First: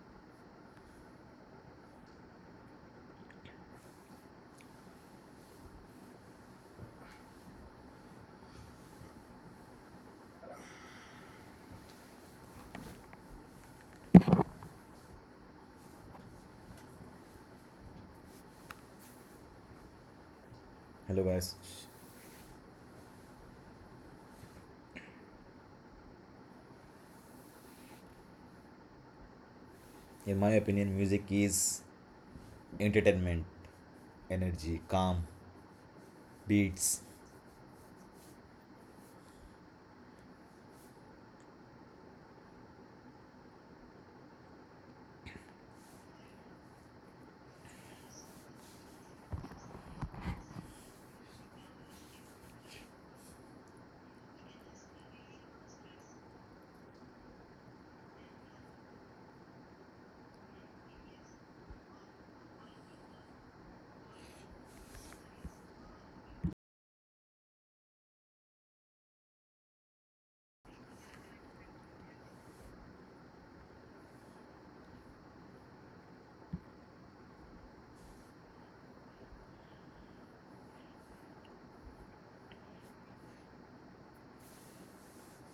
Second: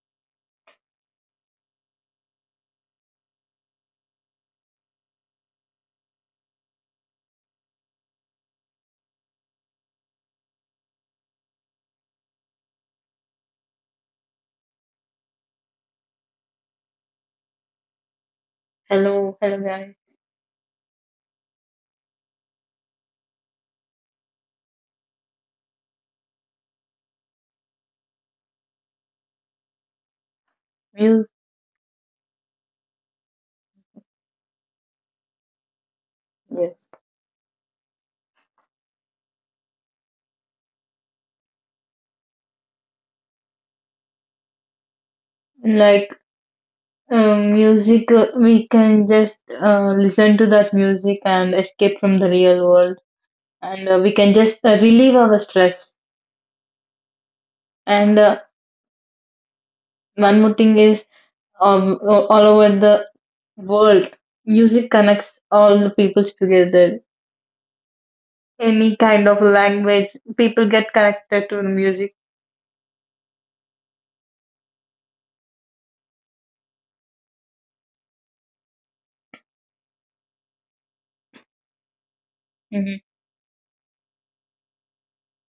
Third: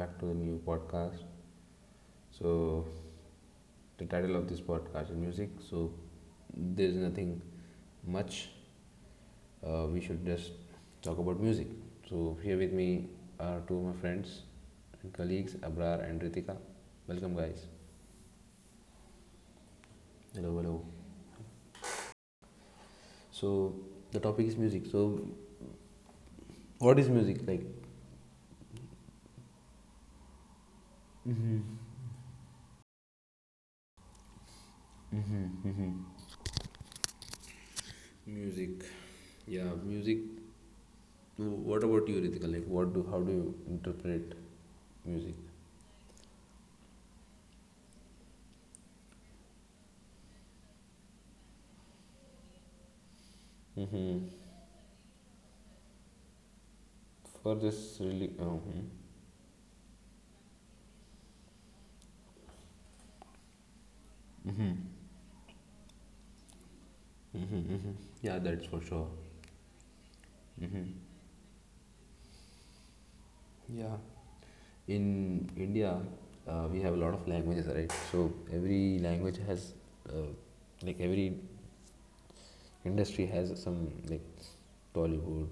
back to the new podcast. So, the title of this podcast is music. So, there's nothing much. We should just talk about music. So, here with me are two of my friends and colleagues, Abrar and Ritika. Welcome, guys. Hello, hello guys. Hello, hello. Hello, guys. So, the topic is music. So, what is music like? In my opinion, music Music, is entertainment, energy, calm, yes. beats. Music. Yeah, music. What about you, Ritika? Like, what do how do you interpret music? like Music, we can just listen to that music and escape from the real world, and we Hmm. can just relieve our stress. For this, And really, uh, Hmm, one more thing is, all over the world, hmm, music connects all the peoples together. hmm, hmm, yeah, that's for Any sure. kind of language, people get Hmm. connected to the music. Yeah, in India, we have a lot of languages, right? So every language has, uh, like, every Hmm, industry has some like Tollywood.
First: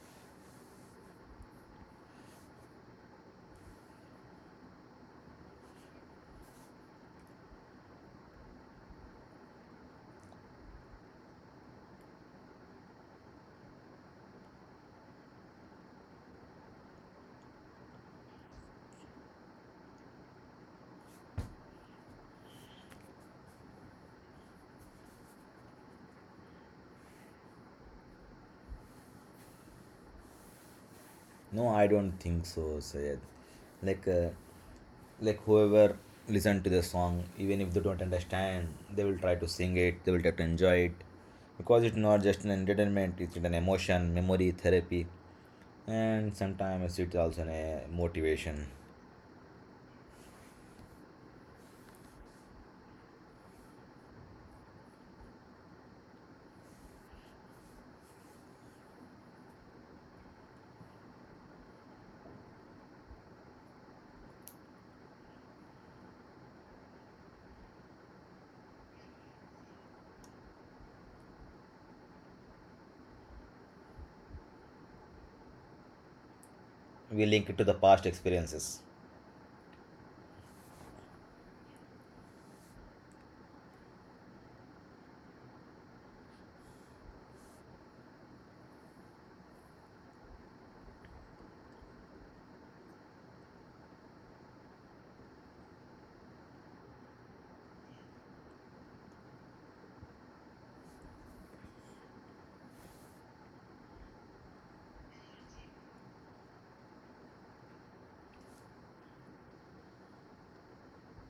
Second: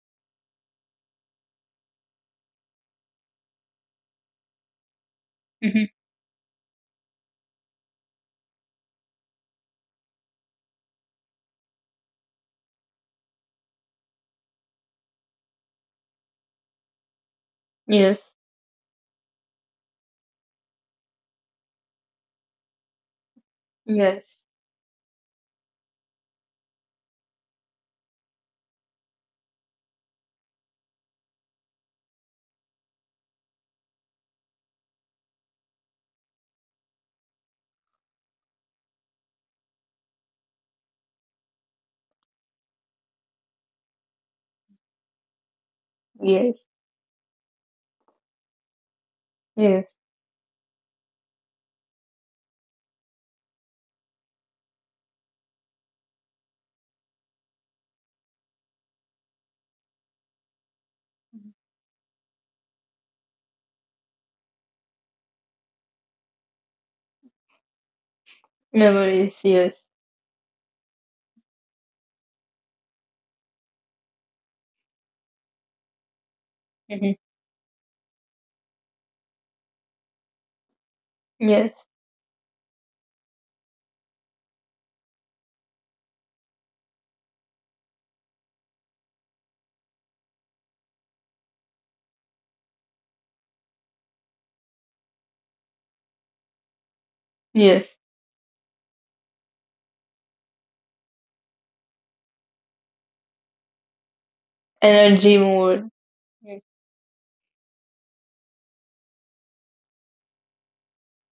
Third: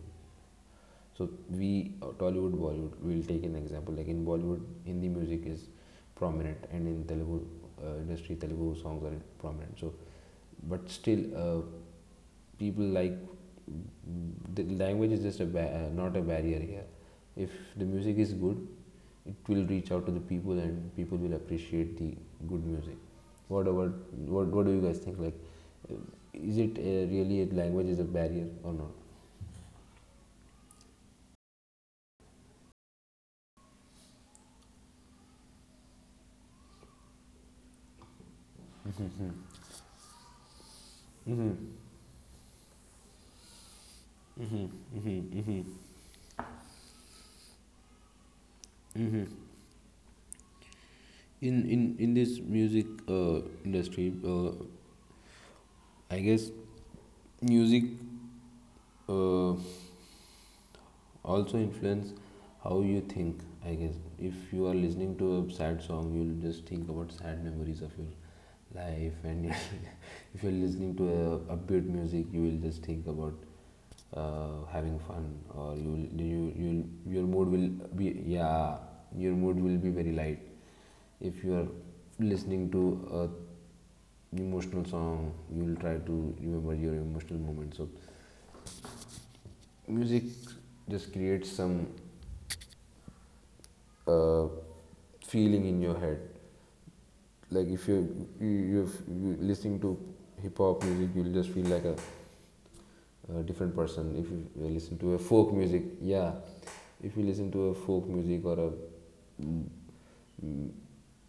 So we Tollywood, Bollywood. We'll take an example. Like in Bollywood, Hindi music is hmm. prominent, and in Telugu industry, Telugu songs are prominent. So, but still people like, the language is just a not a barrier here if the music Yes, is good. It will reach out to the people, and people will appreciate the good music. What about, yes, what do you guys think, like, uh, is it, really, a language is a barrier or not? No, I don't think so, Sayed. Like, uh, like whoever listen to the song, even if they don't understand, they will try to sing it. They will try to enjoy it, Hmm, because it's not just an entertainment. It's an emotion, memory, therapy, hmm, and yes, sometimes it's also a motivation. hmm. yes. In this music industry, uh, I guess music uh, also influence how you think. I guess if you are listening to a sad song, you'll just think about sad memories of your life, Memories, and yes. if you're listening to a upbeat music, you will just think about having fun, or you will Hmm. your We mood link it to will the past be yeah experiences. your mood will be very light if you are Yes, listening to a emotional song. You will try to remember your emotional moments. So music just creates some uh, feeling in your head. Like yes. if you listening to hip hop music, you'll just feel like a different person. If you listen to a Energy folk music, mode. yeah, if you listen to a folk music or a mm, mm,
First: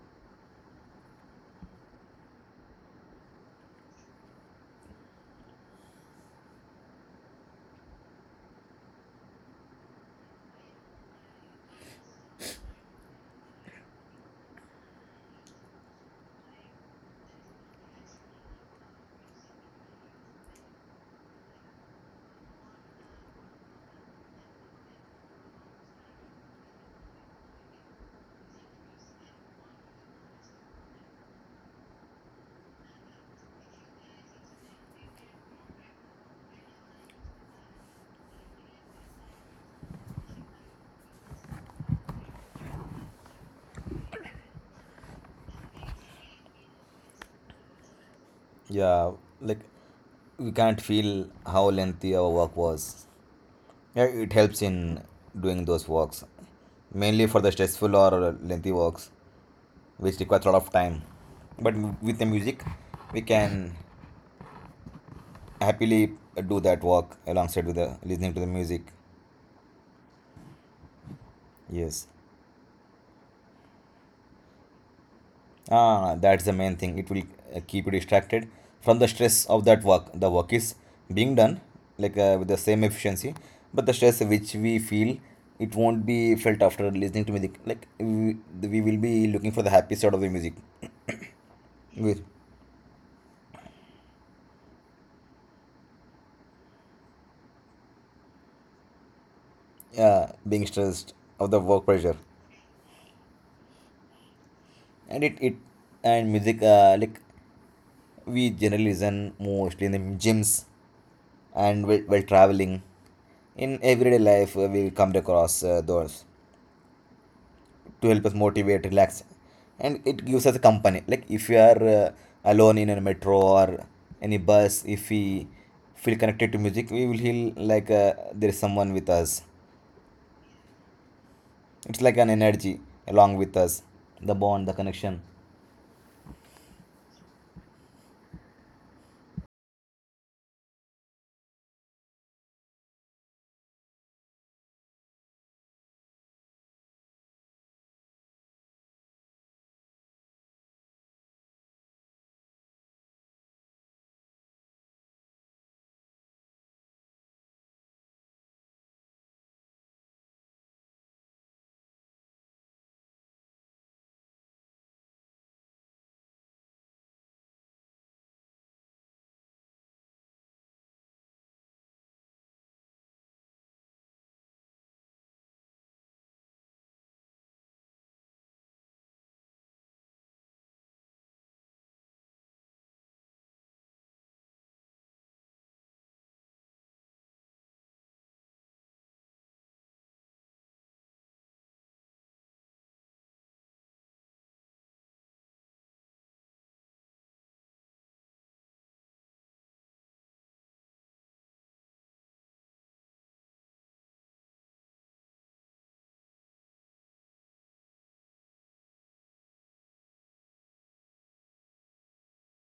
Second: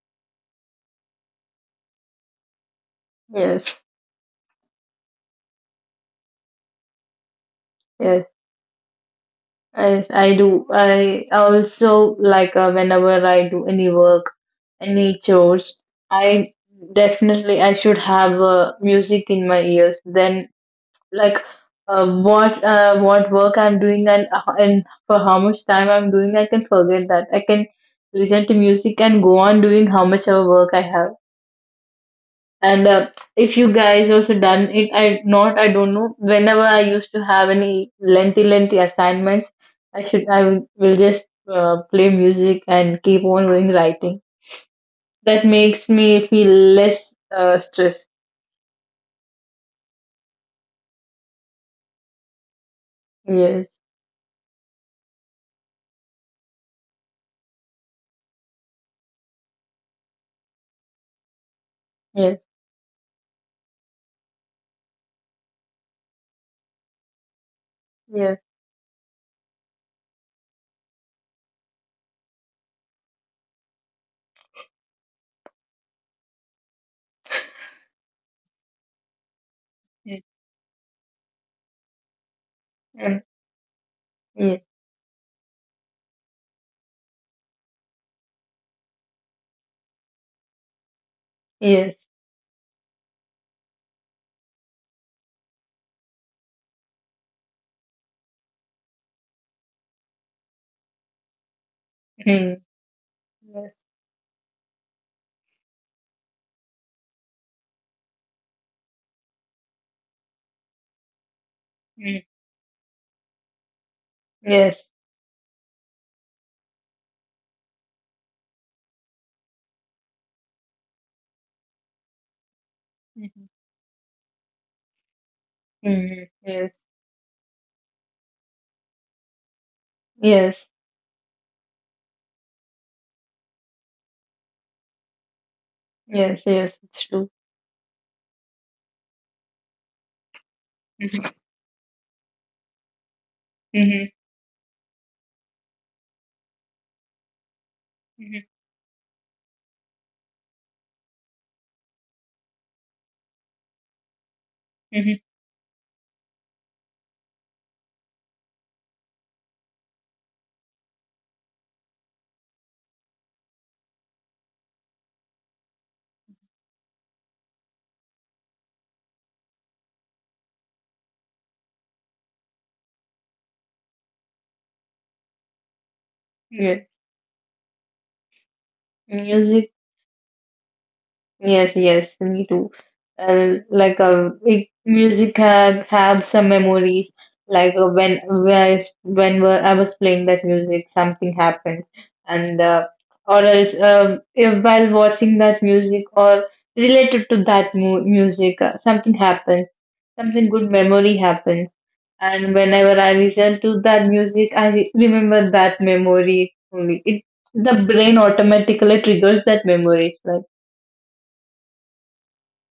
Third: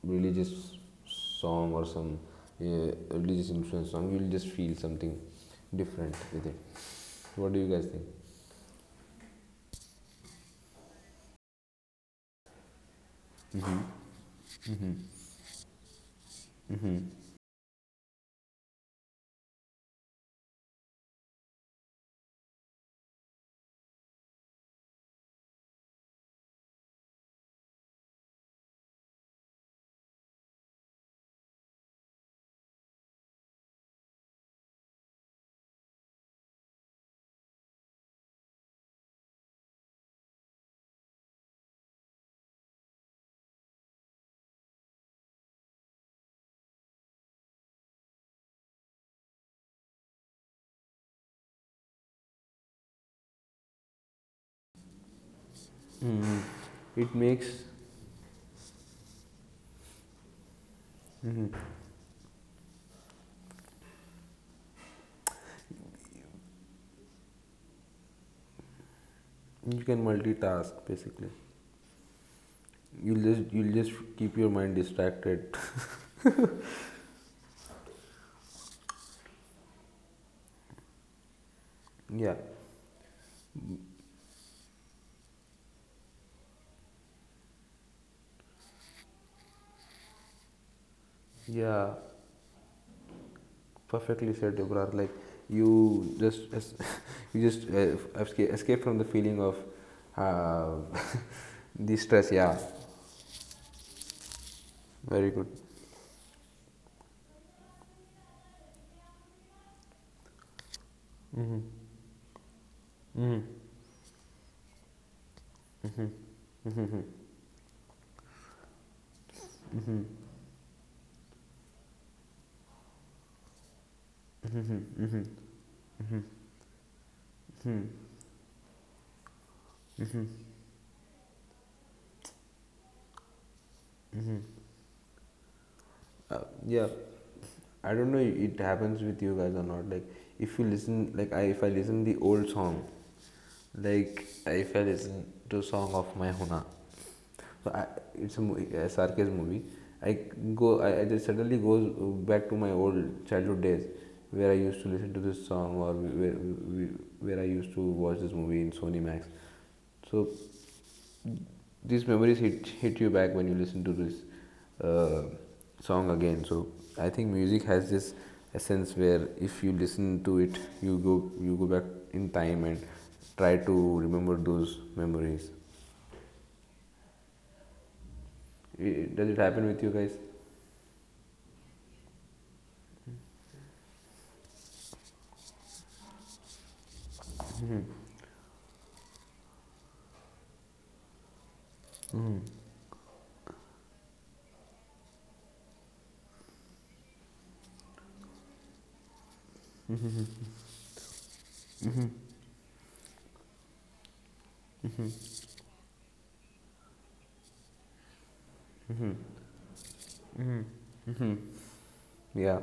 religious song or some uh, religious Yes, influence song, you'll just feel something different with it. What do you guys think? yes. I do. I also like whenever I do Mm-hmm. any work, Mm-hmm. any chores, I Mm-hmm. definitely I should have music in my ears. Then like what work I'm doing and and for how much time I'm doing, I can forget that. I can listen to music and go on doing how much of work I have. And if you guys also done it, I don't know. Whenever I used to have any lengthy assignments, I will just play music and keep on going writing. That makes me feel less stress. Yeah, like we can't feel how lengthy our work was. Yes, Yeah, it helps in doing those walks, It mainly for the makes, stressful or lengthy walks, which requires a lot of time. But with the yes, music, we can happily do that walk alongside with the listening to yes, the music. you can multitask basically. Yes, You'll just keep your mind distracted. ah, that's the main thing. It will keep you distracted from the stress of that work. yes, The work is being done like Yeah. with the same mm, efficiency, but the stress which yes, we feel, it won't be felt after listening to music. Like we will be looking for the happy side of the music. Yeah, yes, With, perfectly said, Deborah. Like you just you just escape, escape from the feeling of yeah, being uh, stressed of the work the pressure, stress. Yeah, mm, yes, and very it good. it and music, like we generally listen mostly in the gyms and while mm, traveling in everyday life. We yes, come across those to help us motivate, relax, and it gives us a company. Like if you are alone in a metro mhm, or any Hmm, bus, if hmm. we feel mhm, connected to yes, music, we will feel like there is someone with us. yes, It's like an energy along with us, the bond, the connection. Uh, yes, yes. yeah, It's true. I don't know it happens with you guys or not. Like if you listen, like I, if I listen the old song, Mm-hmm. like if I listen to song of my Huna, so I, it's a Mm-hmm. movie, a sarcasm movie. I I just suddenly goes back to my old childhood days where I used to Mm-hmm. listen to this song, or where I used to watch this movie in Sony Max. So these memories hit you back when you listen to this uh, song again. So I think music has this essence where if you listen to it, you go back in time and try to remember those memories. Yeah. Does it happen Music. with you guys? Yes, yes, me too. Music had have some memories. When I s- when were- I was playing that music, something happens, and or else if while watching that music or related to that mu music, something happens, something good memory happens, and whenever I listen to that music, remember that memory only. It The brain automatically triggers that memories, Mm-hmm. Yeah.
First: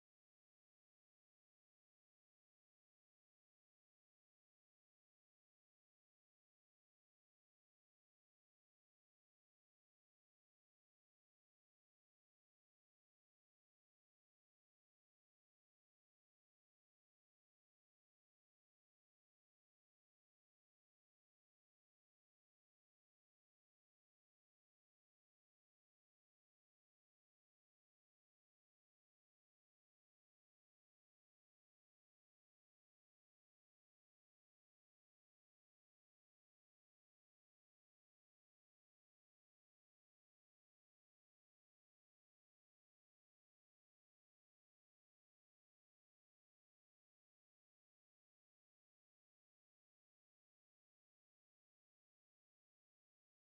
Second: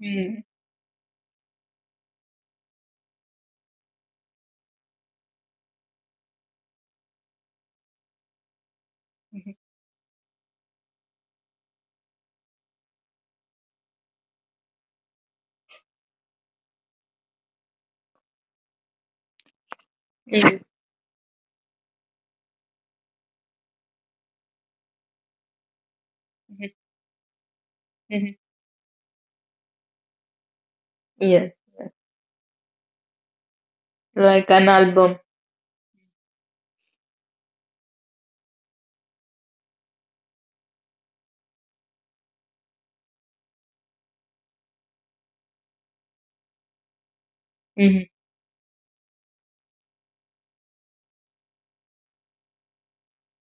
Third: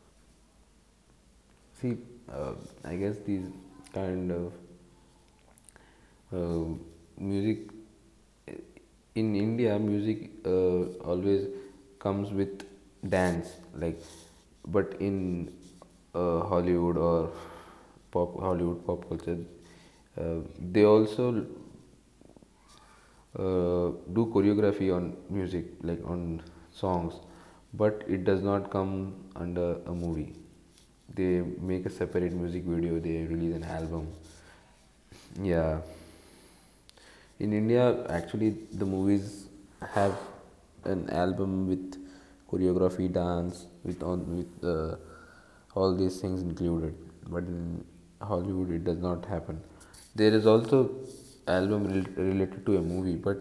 right? See, uh, I guess these kind of uh, music in Mhm. India, music always comes with dance, like, but in Hollywood or pop Hollywood pop culture, Mhm. they also do choreography on music, like on Mhm. songs, but it Mhm. does not come under a movie. They Yes, make a separate music video, they release an album. like an album. Yeah. In India, actually, the movies have an album with choreography, dance, with on with all these things included. But in Mhm. Hollywood, it does not happen. There is also album related to a movie, but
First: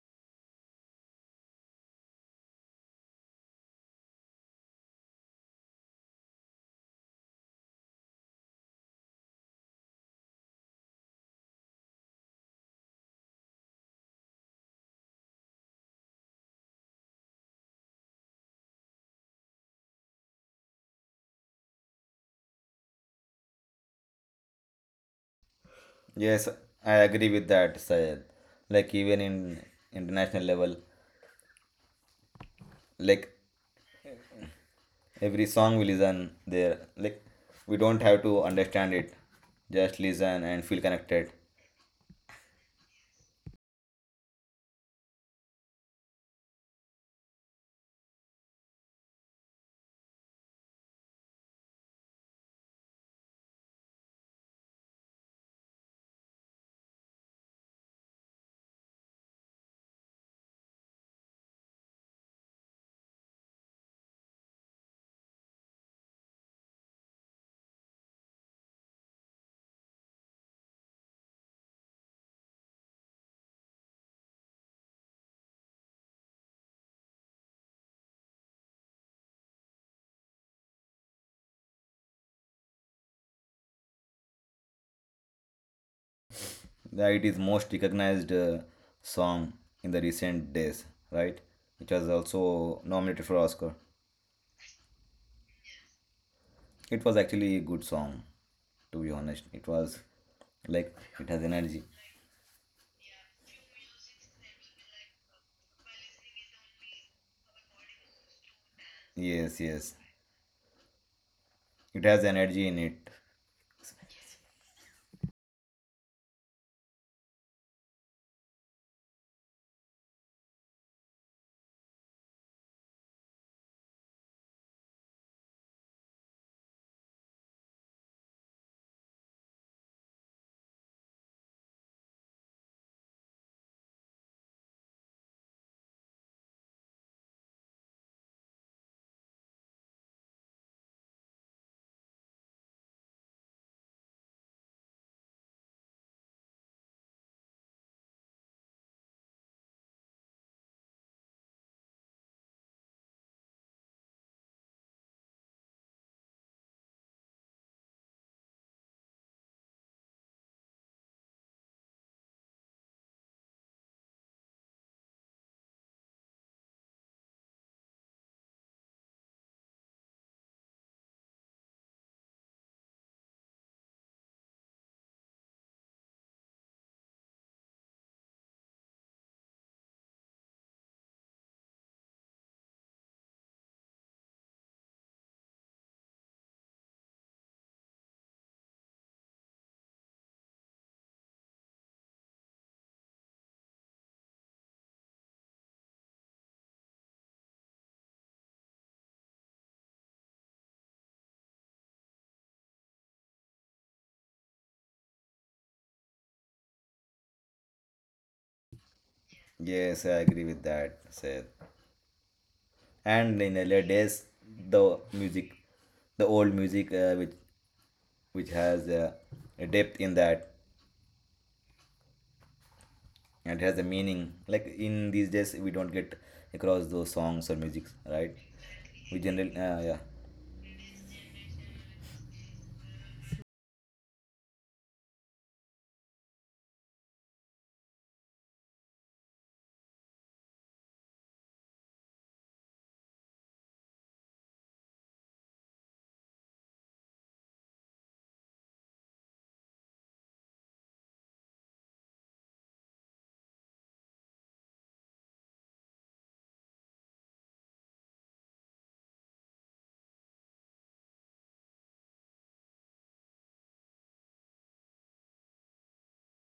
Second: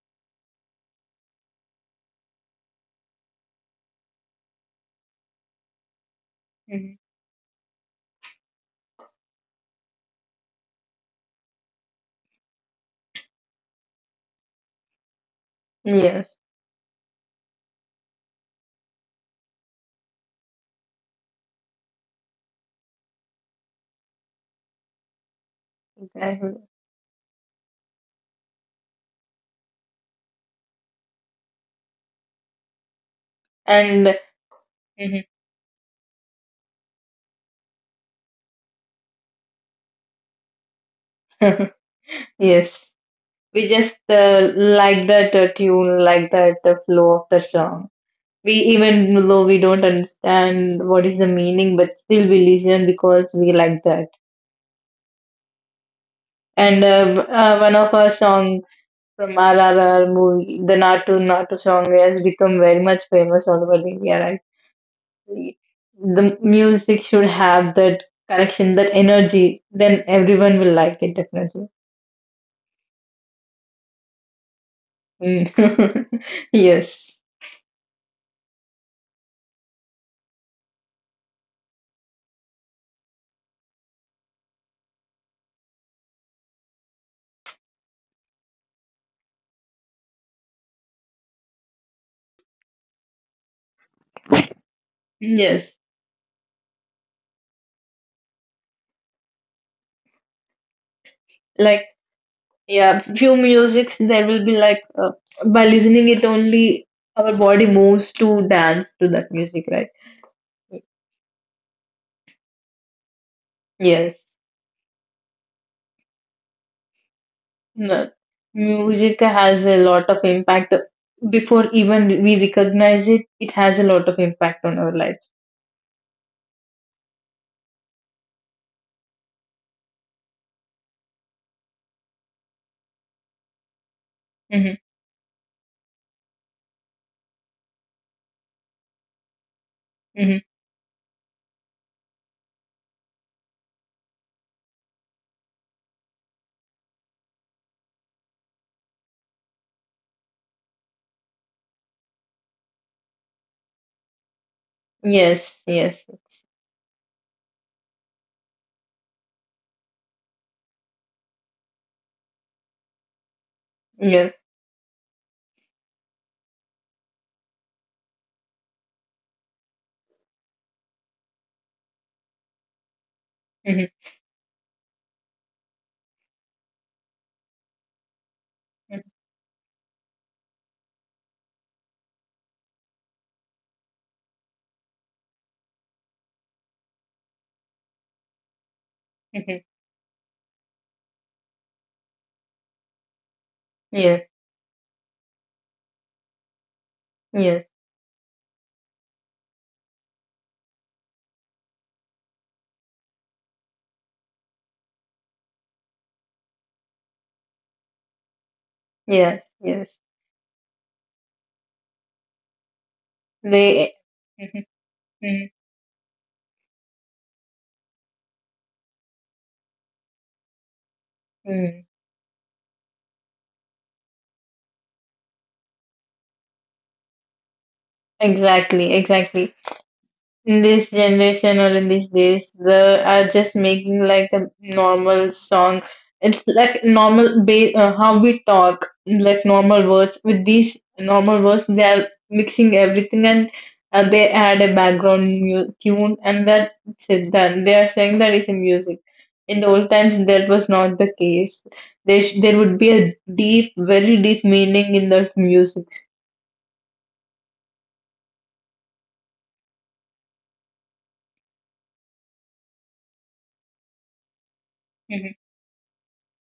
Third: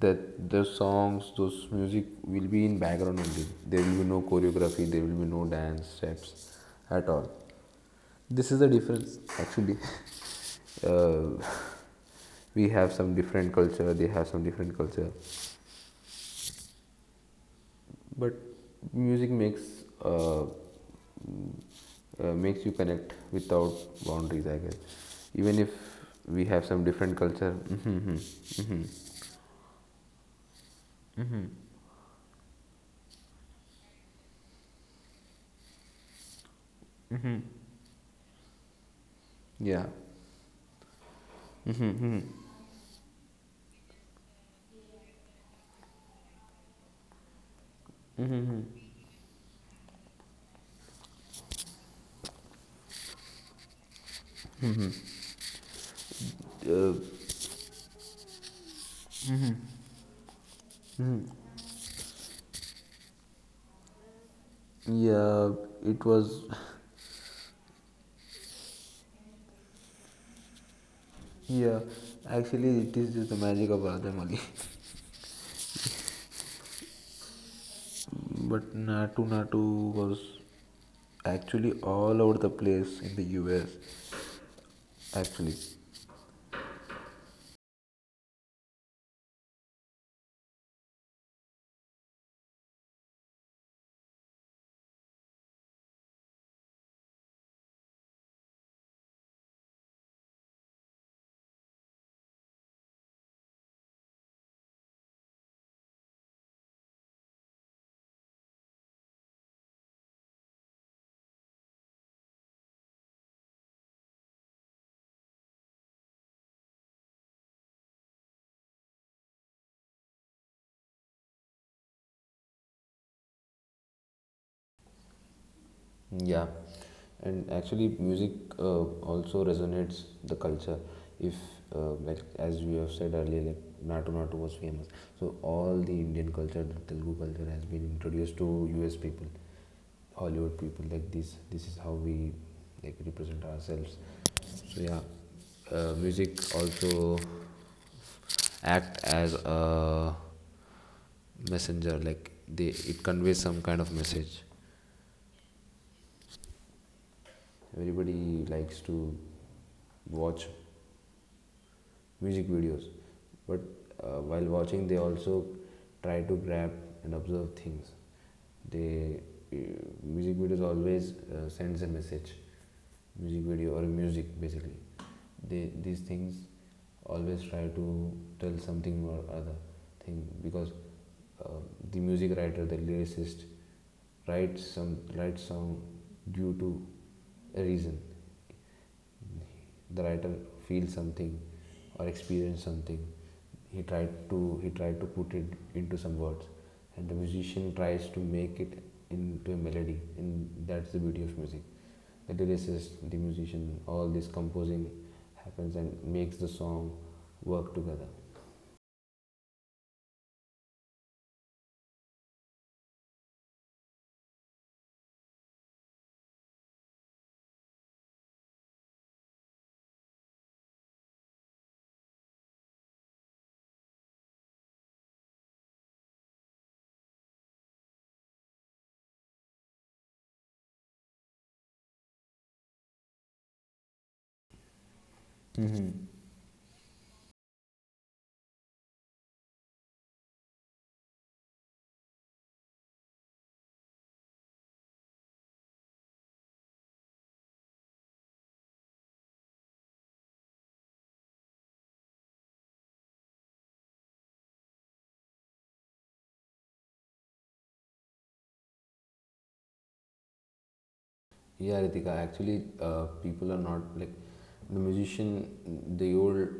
that the songs, those music will be in background only. There will be no choreography. There will be no dance steps Mhm. at all. This is the difference, actually. Uh, we have some different culture. They have some different culture. Yes, But music makes uh, makes you connect without boundaries, I guess. Even if we Yes, exactly. have some I different agree with culture. that, Mm-hmm, Sayed. mm-hmm, mm-hmm, Like even in international level, mm-hmm. like And mhm. every song we listen there, like we don't have to understand it, Yeah. just listen and feel connected. Mm-hmm, mm-hmm. Yes, we just like that tune, like that flow of the song. We Even though we don't understand what is the meaning, but still we listen because we like that. And Uh, one of our songs from RRR movie, the Natu Natu song, has become very much famous all over India, right? yeah. It was. The music should have that connection, that energy. Then everyone will like it definitely. Yeah. Actually, it is just the magic of Radha Mali. Mm. Yes. But Natu Natu was actually all over the place in the US, actually. That it is most recognized song in the recent days, right? Which was also nominated for Oscar. Yes. It was actually a good song, to be honest. It was like it has energy. Like, yeah, few musics there will be by listening it only our body moves to dance to that Yes, music, yes, right? it has energy in it. Yes. No. Music has a lot of impact. Before even we recognize it, it has a lot of impact on our lives. Yeah, and actually, music uh, also resonates the culture. If, like as we have said earlier, like Natu Natu was Mm-hmm. famous, so all the Indian culture, the Telugu culture, has been introduced to U.S. people, Mm-hmm. Hollywood people. Like this is how we like represent ourselves. So yeah, music also act as a messenger, like they, it conveys some kind of message. Yes, yes, Everybody likes to watch music videos, but yes. while watching they also try to grab and observe things. They uh, music videos always sends a message. Music video or Mm-hmm. music basically, they these things always try to tell something or other thing because uh, the music writer, the lyricist, writes some writes song due to a reason. Mhm. The writer feels something or experiences something. Yes, He tried to put it into some words, and the yes, musician tries to make it into a melody, and that's the beauty of music. The lyricist, the musician, all this composing happens and makes the song work together. yes, yes. Yes, I agree with that, Sayed. And in earlier They, days, mhm, the music, mhm, the old music, which has a depth in that mhm. and has a meaning, like in these days we don't get across those songs or music, right? Exactly, We exactly. generally, yeah, In this generation or in these days they are just making like a normal song. Mm-hmm. It's like how we talk, like normal words. With these normal words they are mixing everything, and they add a background tune and that's it done. They are saying that is a music. In the old times that was not the case. There would be a deep, very deep meaning in the music. Yeah, Ritika, actually, people are not like the musician. Mhm, The old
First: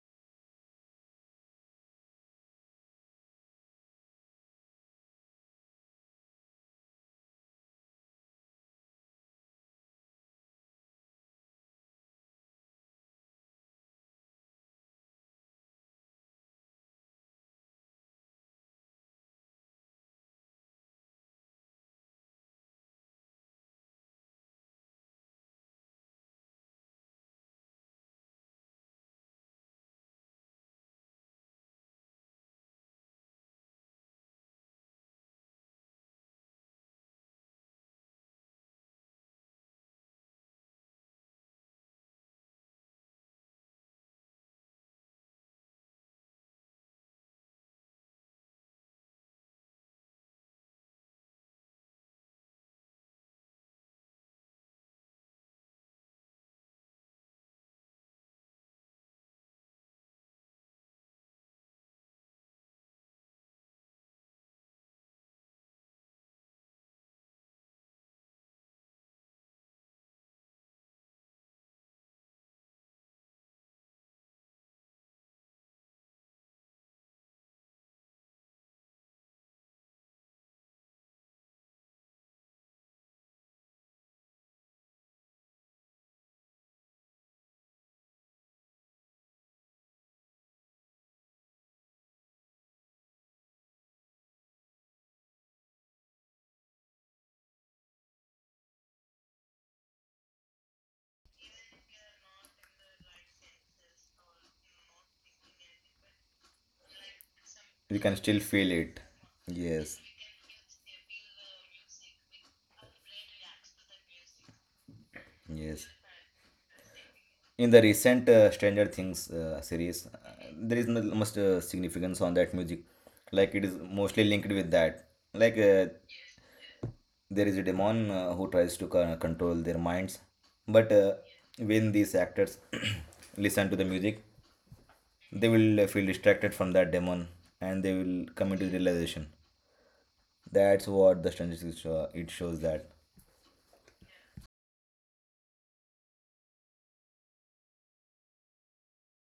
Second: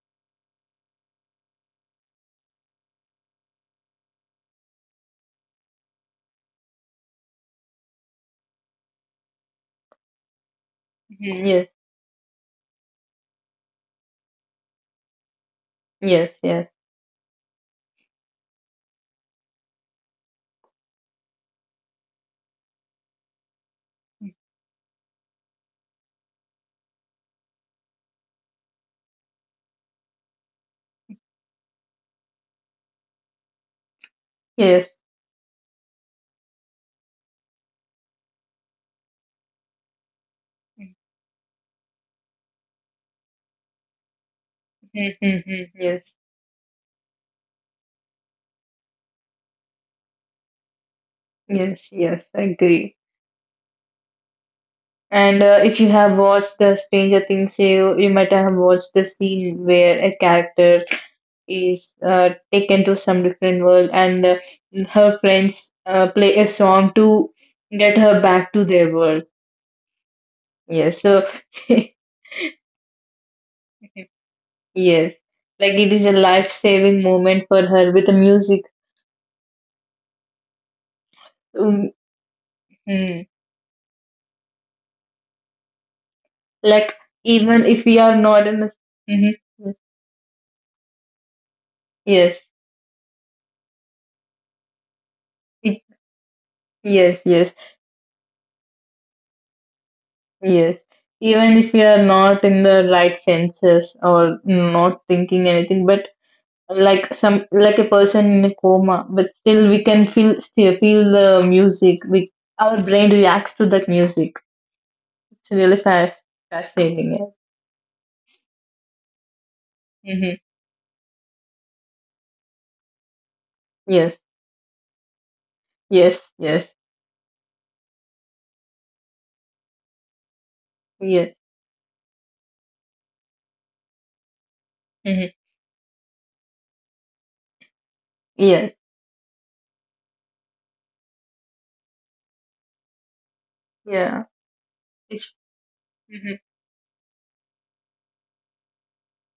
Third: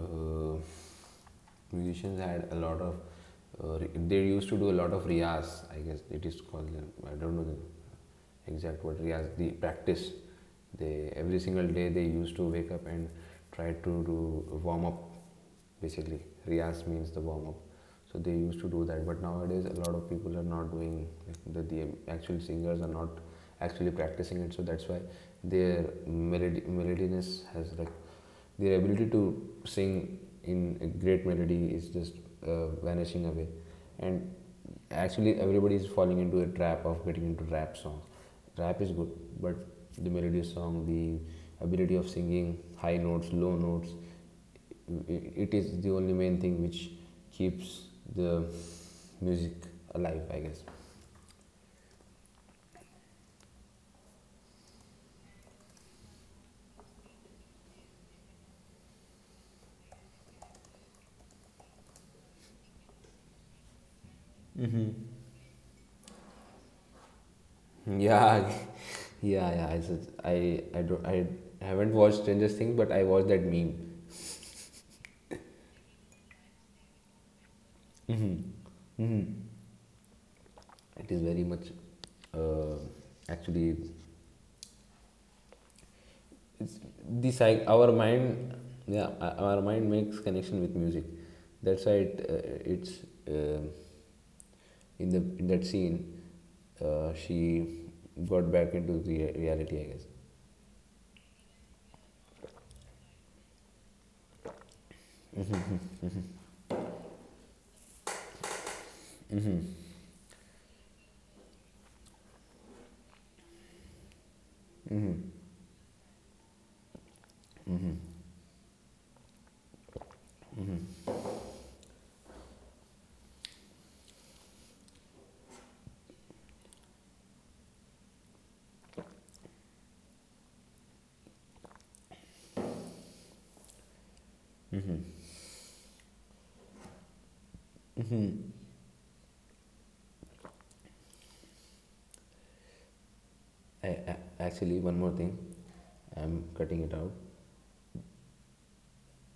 uh, musicians had a lot of uh, they used to do a lot of riyas, I guess it is called. I don't know the exact word. Riyas, the practice. They Every mhm. single Yes, day they used to wake up and try to do warm up basically. yes, yes, Riyas means the warm up. So they used to do that, but nowadays a lot of people are not doing, like, the actual singers are not actually practicing it. So that's why their melodiness has like, their ability to sing in a great melody is just vanishing away. And yes. actually, everybody is falling into a trap of getting into rap songs. Rap is good, but the melody song, the ability of singing high notes, low notes, Mhm, mhm, it mhm. is the Yes. only main thing which keeps the music alive, I guess. Yes, yes, I agree. And If you have watched the Stranger Things, you might have watched the scene where a character is taken to some different world, and her friends play a song to get her Yeah, back to their world. yeah, yeah. I said I I Yes, don't so I haven't watched Stranger Things, but I watched that meme. yes, like it is a life-saving moment for her with the music. Mm-hmm. Mm-hmm. It is very much Um, uh, mm. actually it's Like even the if our we are not mind, in the, yeah, our mhm. mind makes connection with music. That's why Yes, it's uh, in the in that it, scene, yes, yes. she got back into the reality, I guess. Yes, even if we are not in the right senses or not thinking anything, but like some, like a we can person still in a feel it. coma, but still we Yes, can feel, still feel the music. We Our brain reacts to that music. It's really yes, fa- fascinating. in the recent, Stranger Things, series, Yeah. Mm-hmm. there is not much significance on that music, like it is Yes, mostly linked with that. Like, yes, yes, there is a demon, who tries to control their minds, but yes, when these actors listen to the music, Mm-hmm. hmm, they will feel distracted from that demon, and they will come into yes, realization. That's what the it shows that. Yeah. Actually one more It's thing, mm I'm cutting it out.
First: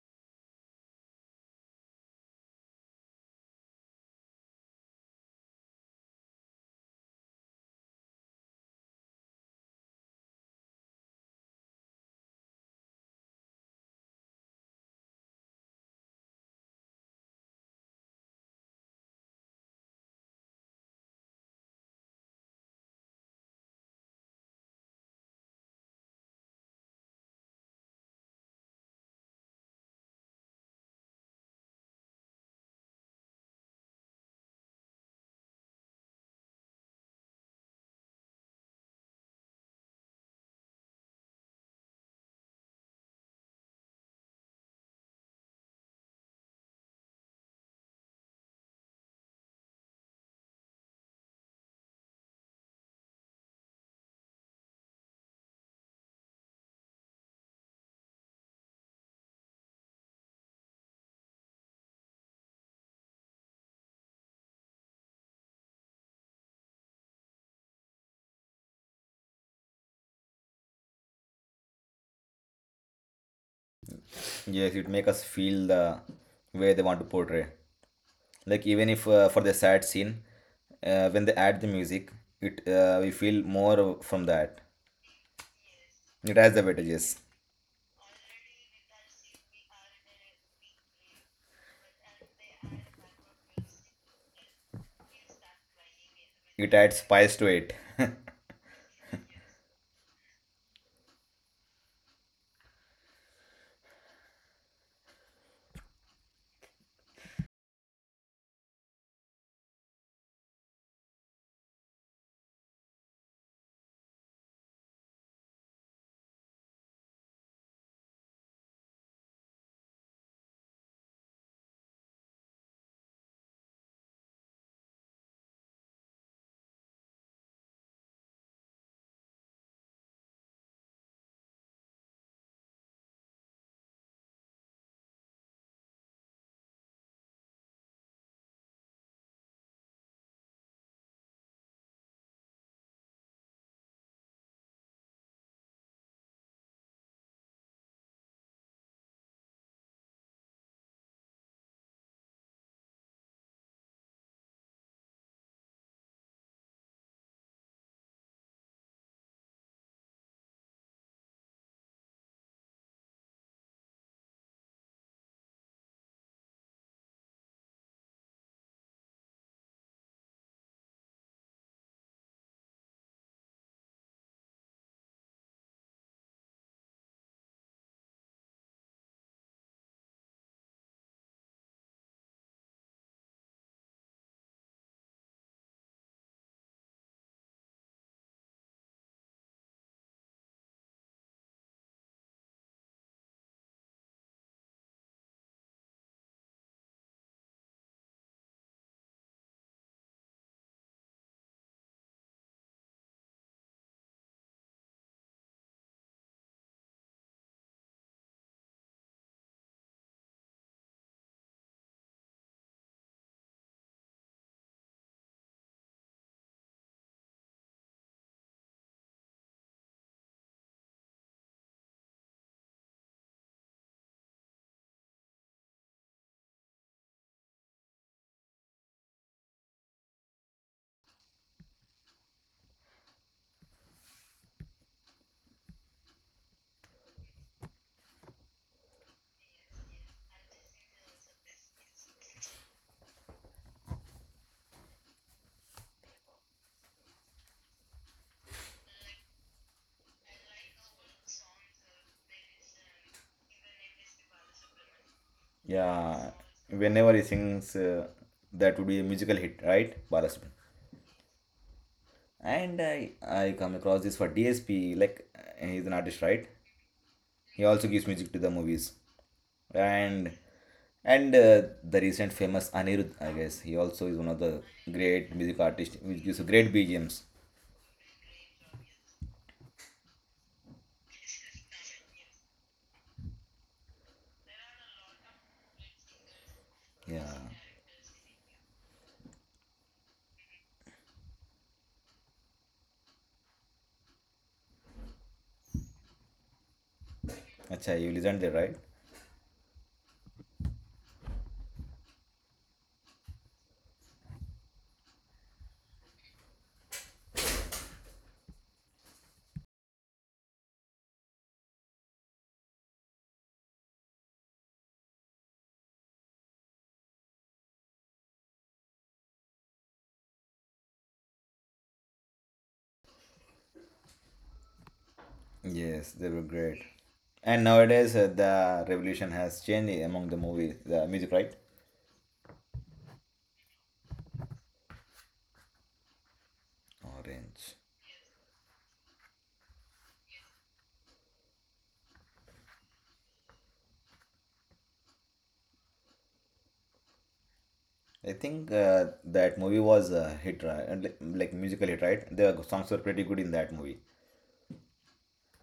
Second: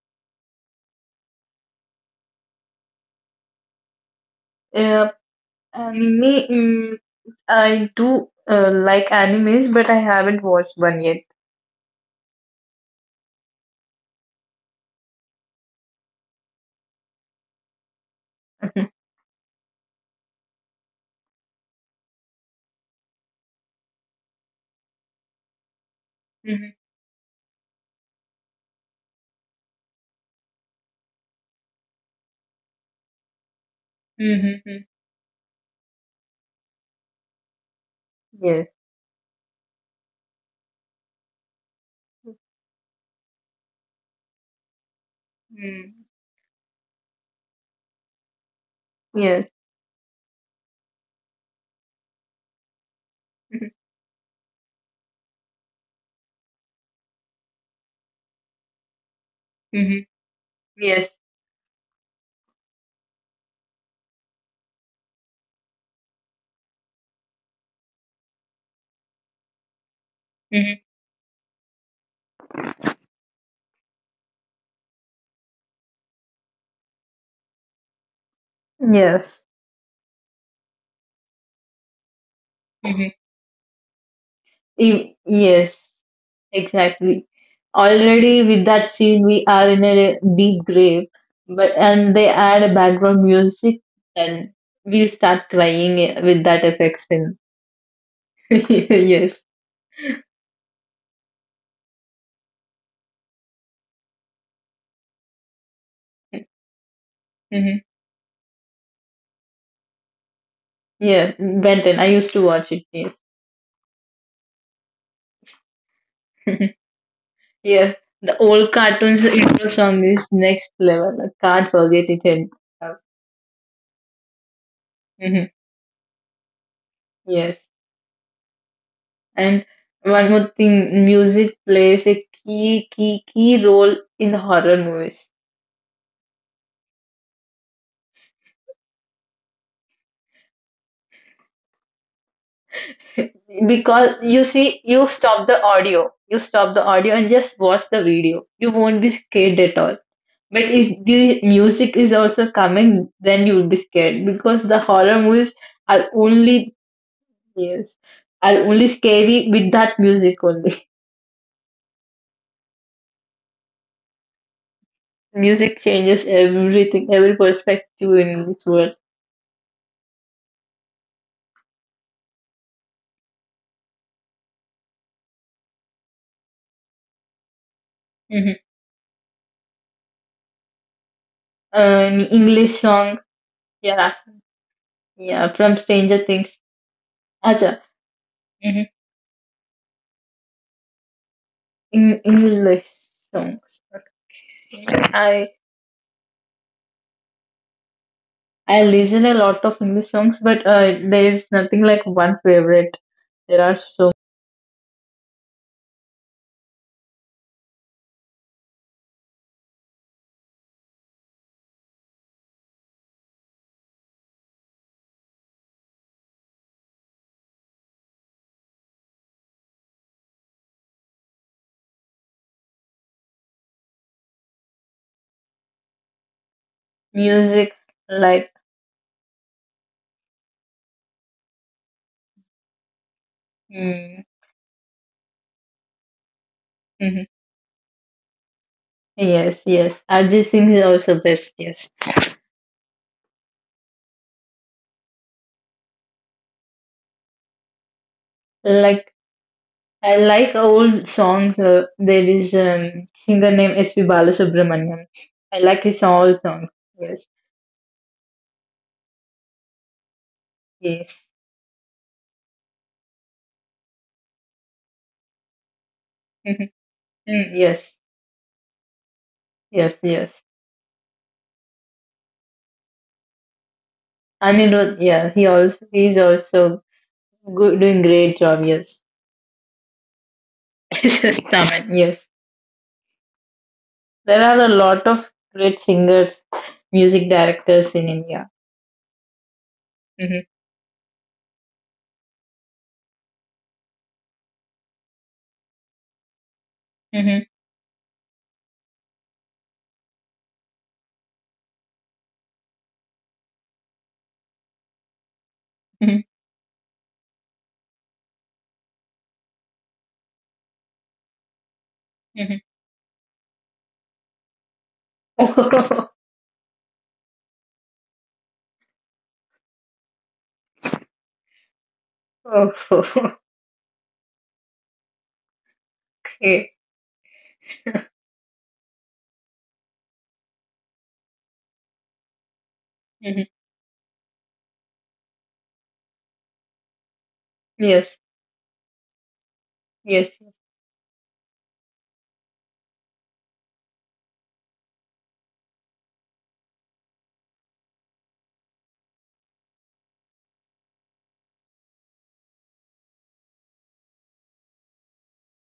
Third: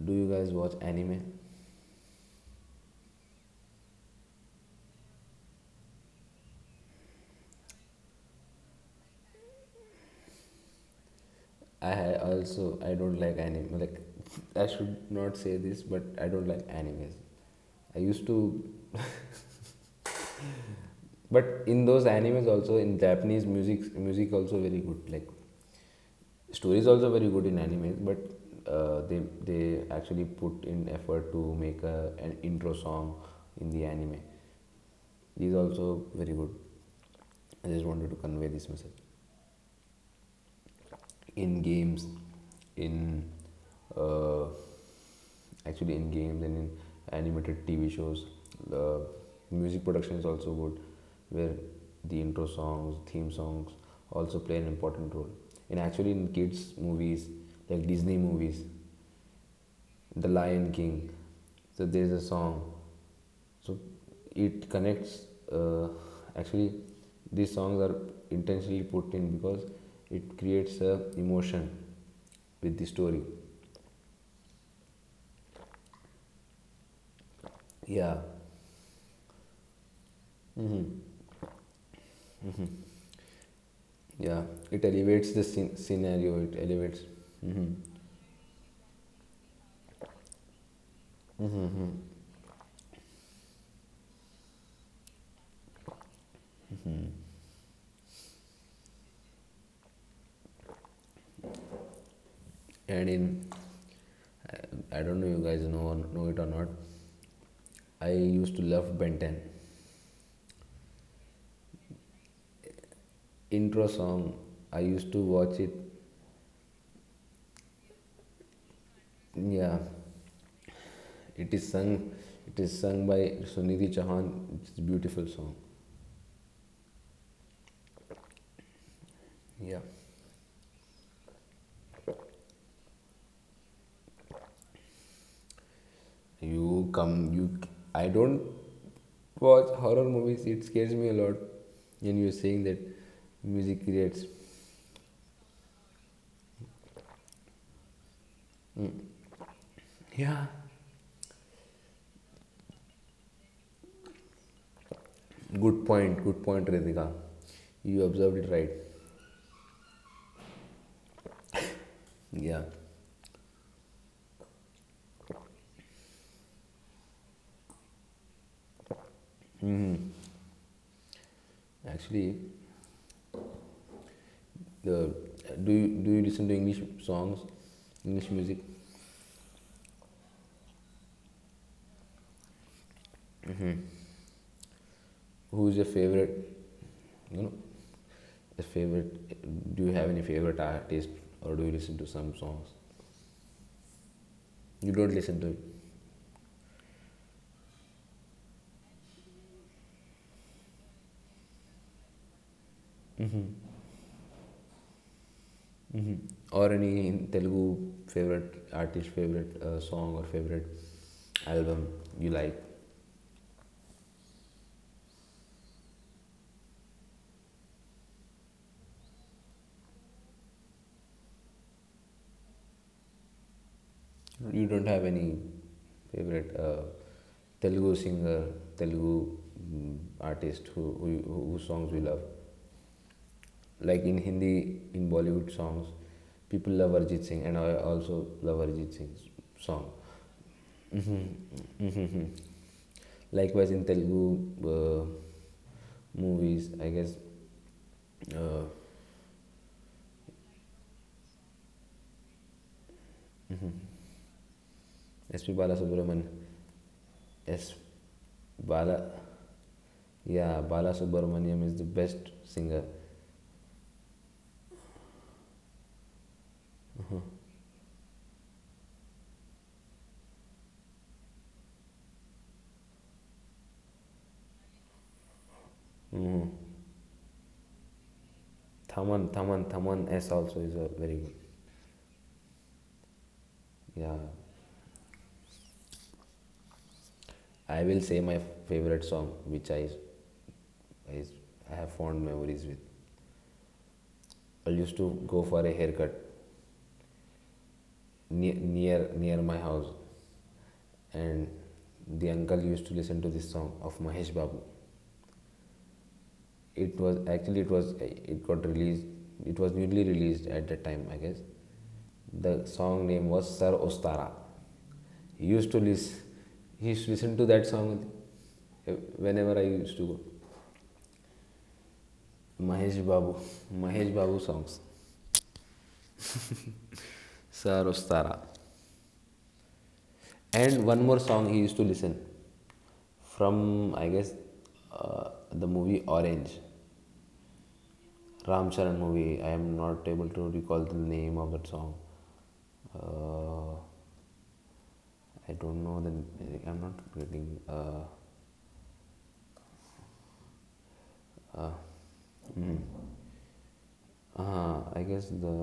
Do you guys watch anime? yeah. Anime. Mm, I do like animes, but I haven't watched one yet. I also, I don't like anime. Like I should not say this, but I don't like animes. I used to. But in those animes also, in Japanese, music also very good. Like Mm-hmm. stories also very good in animes, but they actually put in effort to make a, an intro song in the anime. Mm-hmm. These also very good. I just wanted to convey Yes. this message. In games, in uh, actually Mm. in games and in animated TV shows. The Yes. music production is also good, where the intro songs, theme Mm-hmm. songs also play an important role. And actually, in kids' movies like Disney movies, The Lion King, Yes. so there's a song. So it connects. Actually, these songs are intentionally put in because it creates Mm-hmm. a emotion with the story. Yes, it make us feel the way they want to portray. Yeah, Like even if, Yes. for the sad scene, hmm, when they add the music, it, Mm-hmm. we feel more from yeah. that. It elevates the Yes. It scenario. has It the better. elevates. Yes, Exactly. Hmm. Already with that scene, we are in a deep grave, but and they add a background music, and we'll start crying with that it adds effects spice in. to it. Yes. And in, I don't know you guys know or know it or not. Mm-hmm. I used to love Ben 10 Yeah. Benton. I used to watch it. Yes. intro song. I used to watch it. Yeah, the old cartoons intro Yeah, song is next level. I it is can't forget sung. it. And, It is uh, sung by Sunidhi Chauhan. It's a beautiful mm-hmm. song. Yes. And Yeah, one more thing, music plays a key role in horror movies. you come. You. I don't watch horror movies. It scares me a lot. And you're saying that music Because creates. you see, you stop the audio and just watch the video. You won't be scared at all. Yeah. But if the music is also coming, then you will be scared, because the horror movies are Good point, only Ritika. yes, You observed it are right. only scary with that music only. Yeah, Music changes everything, every perspective in this world. actually, the, do you listen to English songs, English music? Hmm. An English song, yeah, yeah, Who is from your Stranger favorite? Things. You know, Acha, a hmm, favorite. Do you have any favorite artist, or do you listen to in some songs? English songs. You Okay. don't listen to, I it, I listen a lot of English songs, but there is nothing like one favorite. There are so mm-hmm, or any Telugu favorite artist, favorite song, or favorite album you like. You don't have any favorite music Telugu singer, like Telugu, mm, artist who, whose songs we love. Like in hmm, Hindi, in Bollywood songs, people love Arjit mm-hmm. Singh, and I also love Arjit Singh's Yes, song. yes. Arjit Singh is also best. Yes, Likewise, in Telugu uh, movies, I guess uh, like I like old songs. There is singer named S P Balasubramaniam. S.P. I like his Yeah, all Balasubramanian, songs. whenever he Yes, S. sings, that would Bala, be a musical hit, right? Barasman. yeah, yes, Balasubramaniam is the best And singer. I come across this for DSP, like, he's an artist, right? hmm, mm, He also yes, gives music to the movies. yes, And yes. and the recent famous Anirudh, I guess, he also is one of the Anirudh, yeah, great he music also artists, he's which gives Mm. great also B G M's. good, doing great job. Yes, Thaman S also is a very good. Staman, yes. Yeah, There are a lot of great singers, music Yeah. I directors will in say my India. favorite song, which Mm-hmm. I, I have fond memories with. I used to go for a haircut Mm-hmm. Acha, you listened there, right? Near my house, and the uncle used to listen to this song of Mahesh Babu. It was actually it got released. It was newly released at that time, I guess. Mm-hmm. The song name was Sar Ostara. He used to Mm-hmm. listen. He used to listen to that song whenever I used to go. Mahesh Babu, Oh, Mahesh Babu songs, Yes, they were okay. great. And Sar nowadays, Ostara, the revolution has changed among the movie, and one the more music, song right? he used to listen. Hmm. From, I guess, the movie Orange, Orange. Yes, Ram Charan movie. I am not able yes, to recall the name of that song. Uh, I don't know the. I'm not getting. I think that movie was a hit, right? And like musical hit, right? The songs were pretty good in that movie. I guess the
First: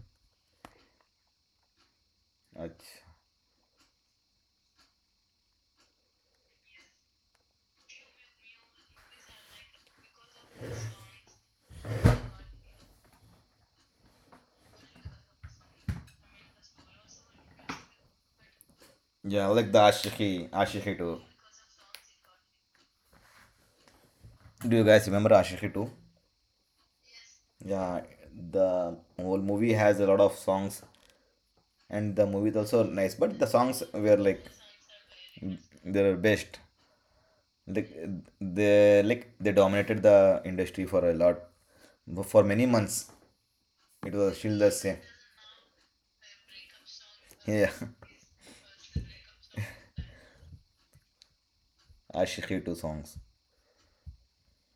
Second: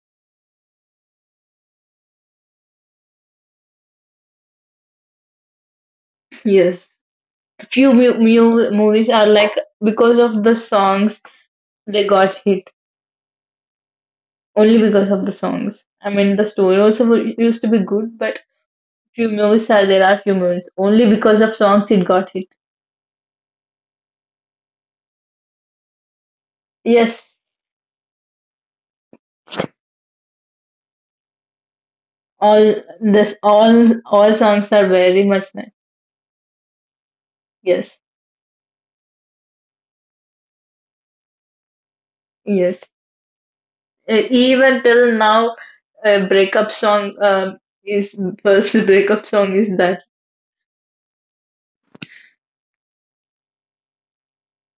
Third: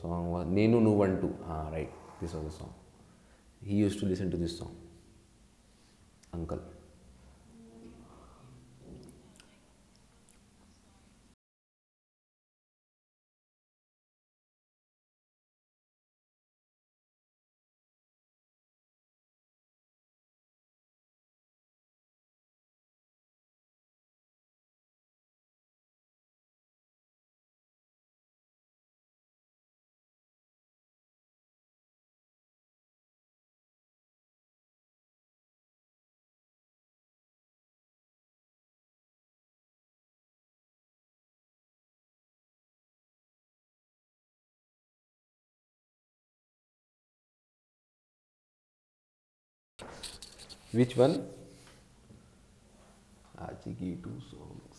song was Nenu Nuvantu. Ah, right. This was the song. Ach- He used to listen to this song, Uncle. yes. Few movies are like because of the songs they got hit, only because of the songs. I mean, the story also used to be good, but few Yeah, movies like the are there are few movies Ashiqui only 2. because of songs it got hit. Do you guys remember Ashiqui 2? Yes, Yeah, the whole movie has a lot of songs, and the movie is all also nice, this but the songs were all like songs are very much nice. they were best. Like Yes, they dominated the industry for a lot, for many yes. months. It was still the Even same. till now, a breakup song Yeah, is first breakup song is that. Which one? Ashiqui 2 songs. Aajiki two songs.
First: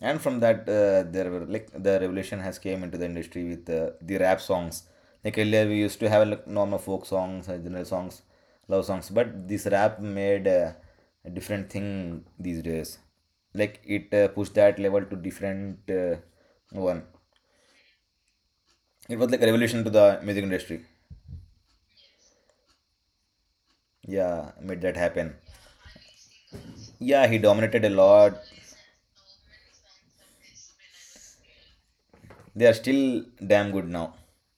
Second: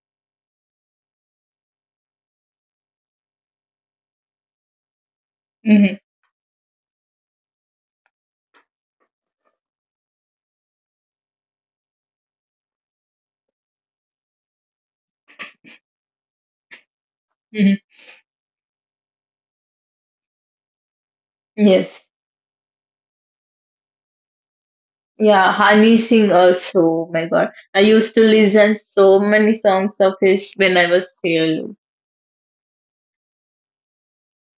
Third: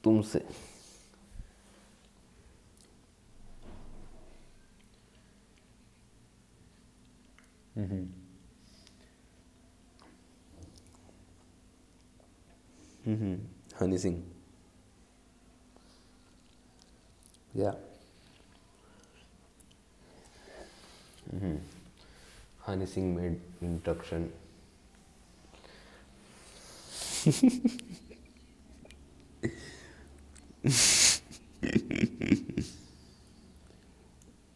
And Tumse. Songs Tumse from that, there were like the revolution has came into the industry with, the rap songs, like earlier we Hmm, used to have like normal folk songs, general songs, love songs, but this rap made, a different thing these days, like Honey it, Singh. Pushed that level to different, one. Yeah. hmm. It was like a revolution to the music industry. Yes, Honey Singh made introduction. Yeah, made that happen. yeah. Hani Singh also. Oh Yeah, my he God, I dominated a used to lot. listen so many songs of his when I was still. They are still damn good now.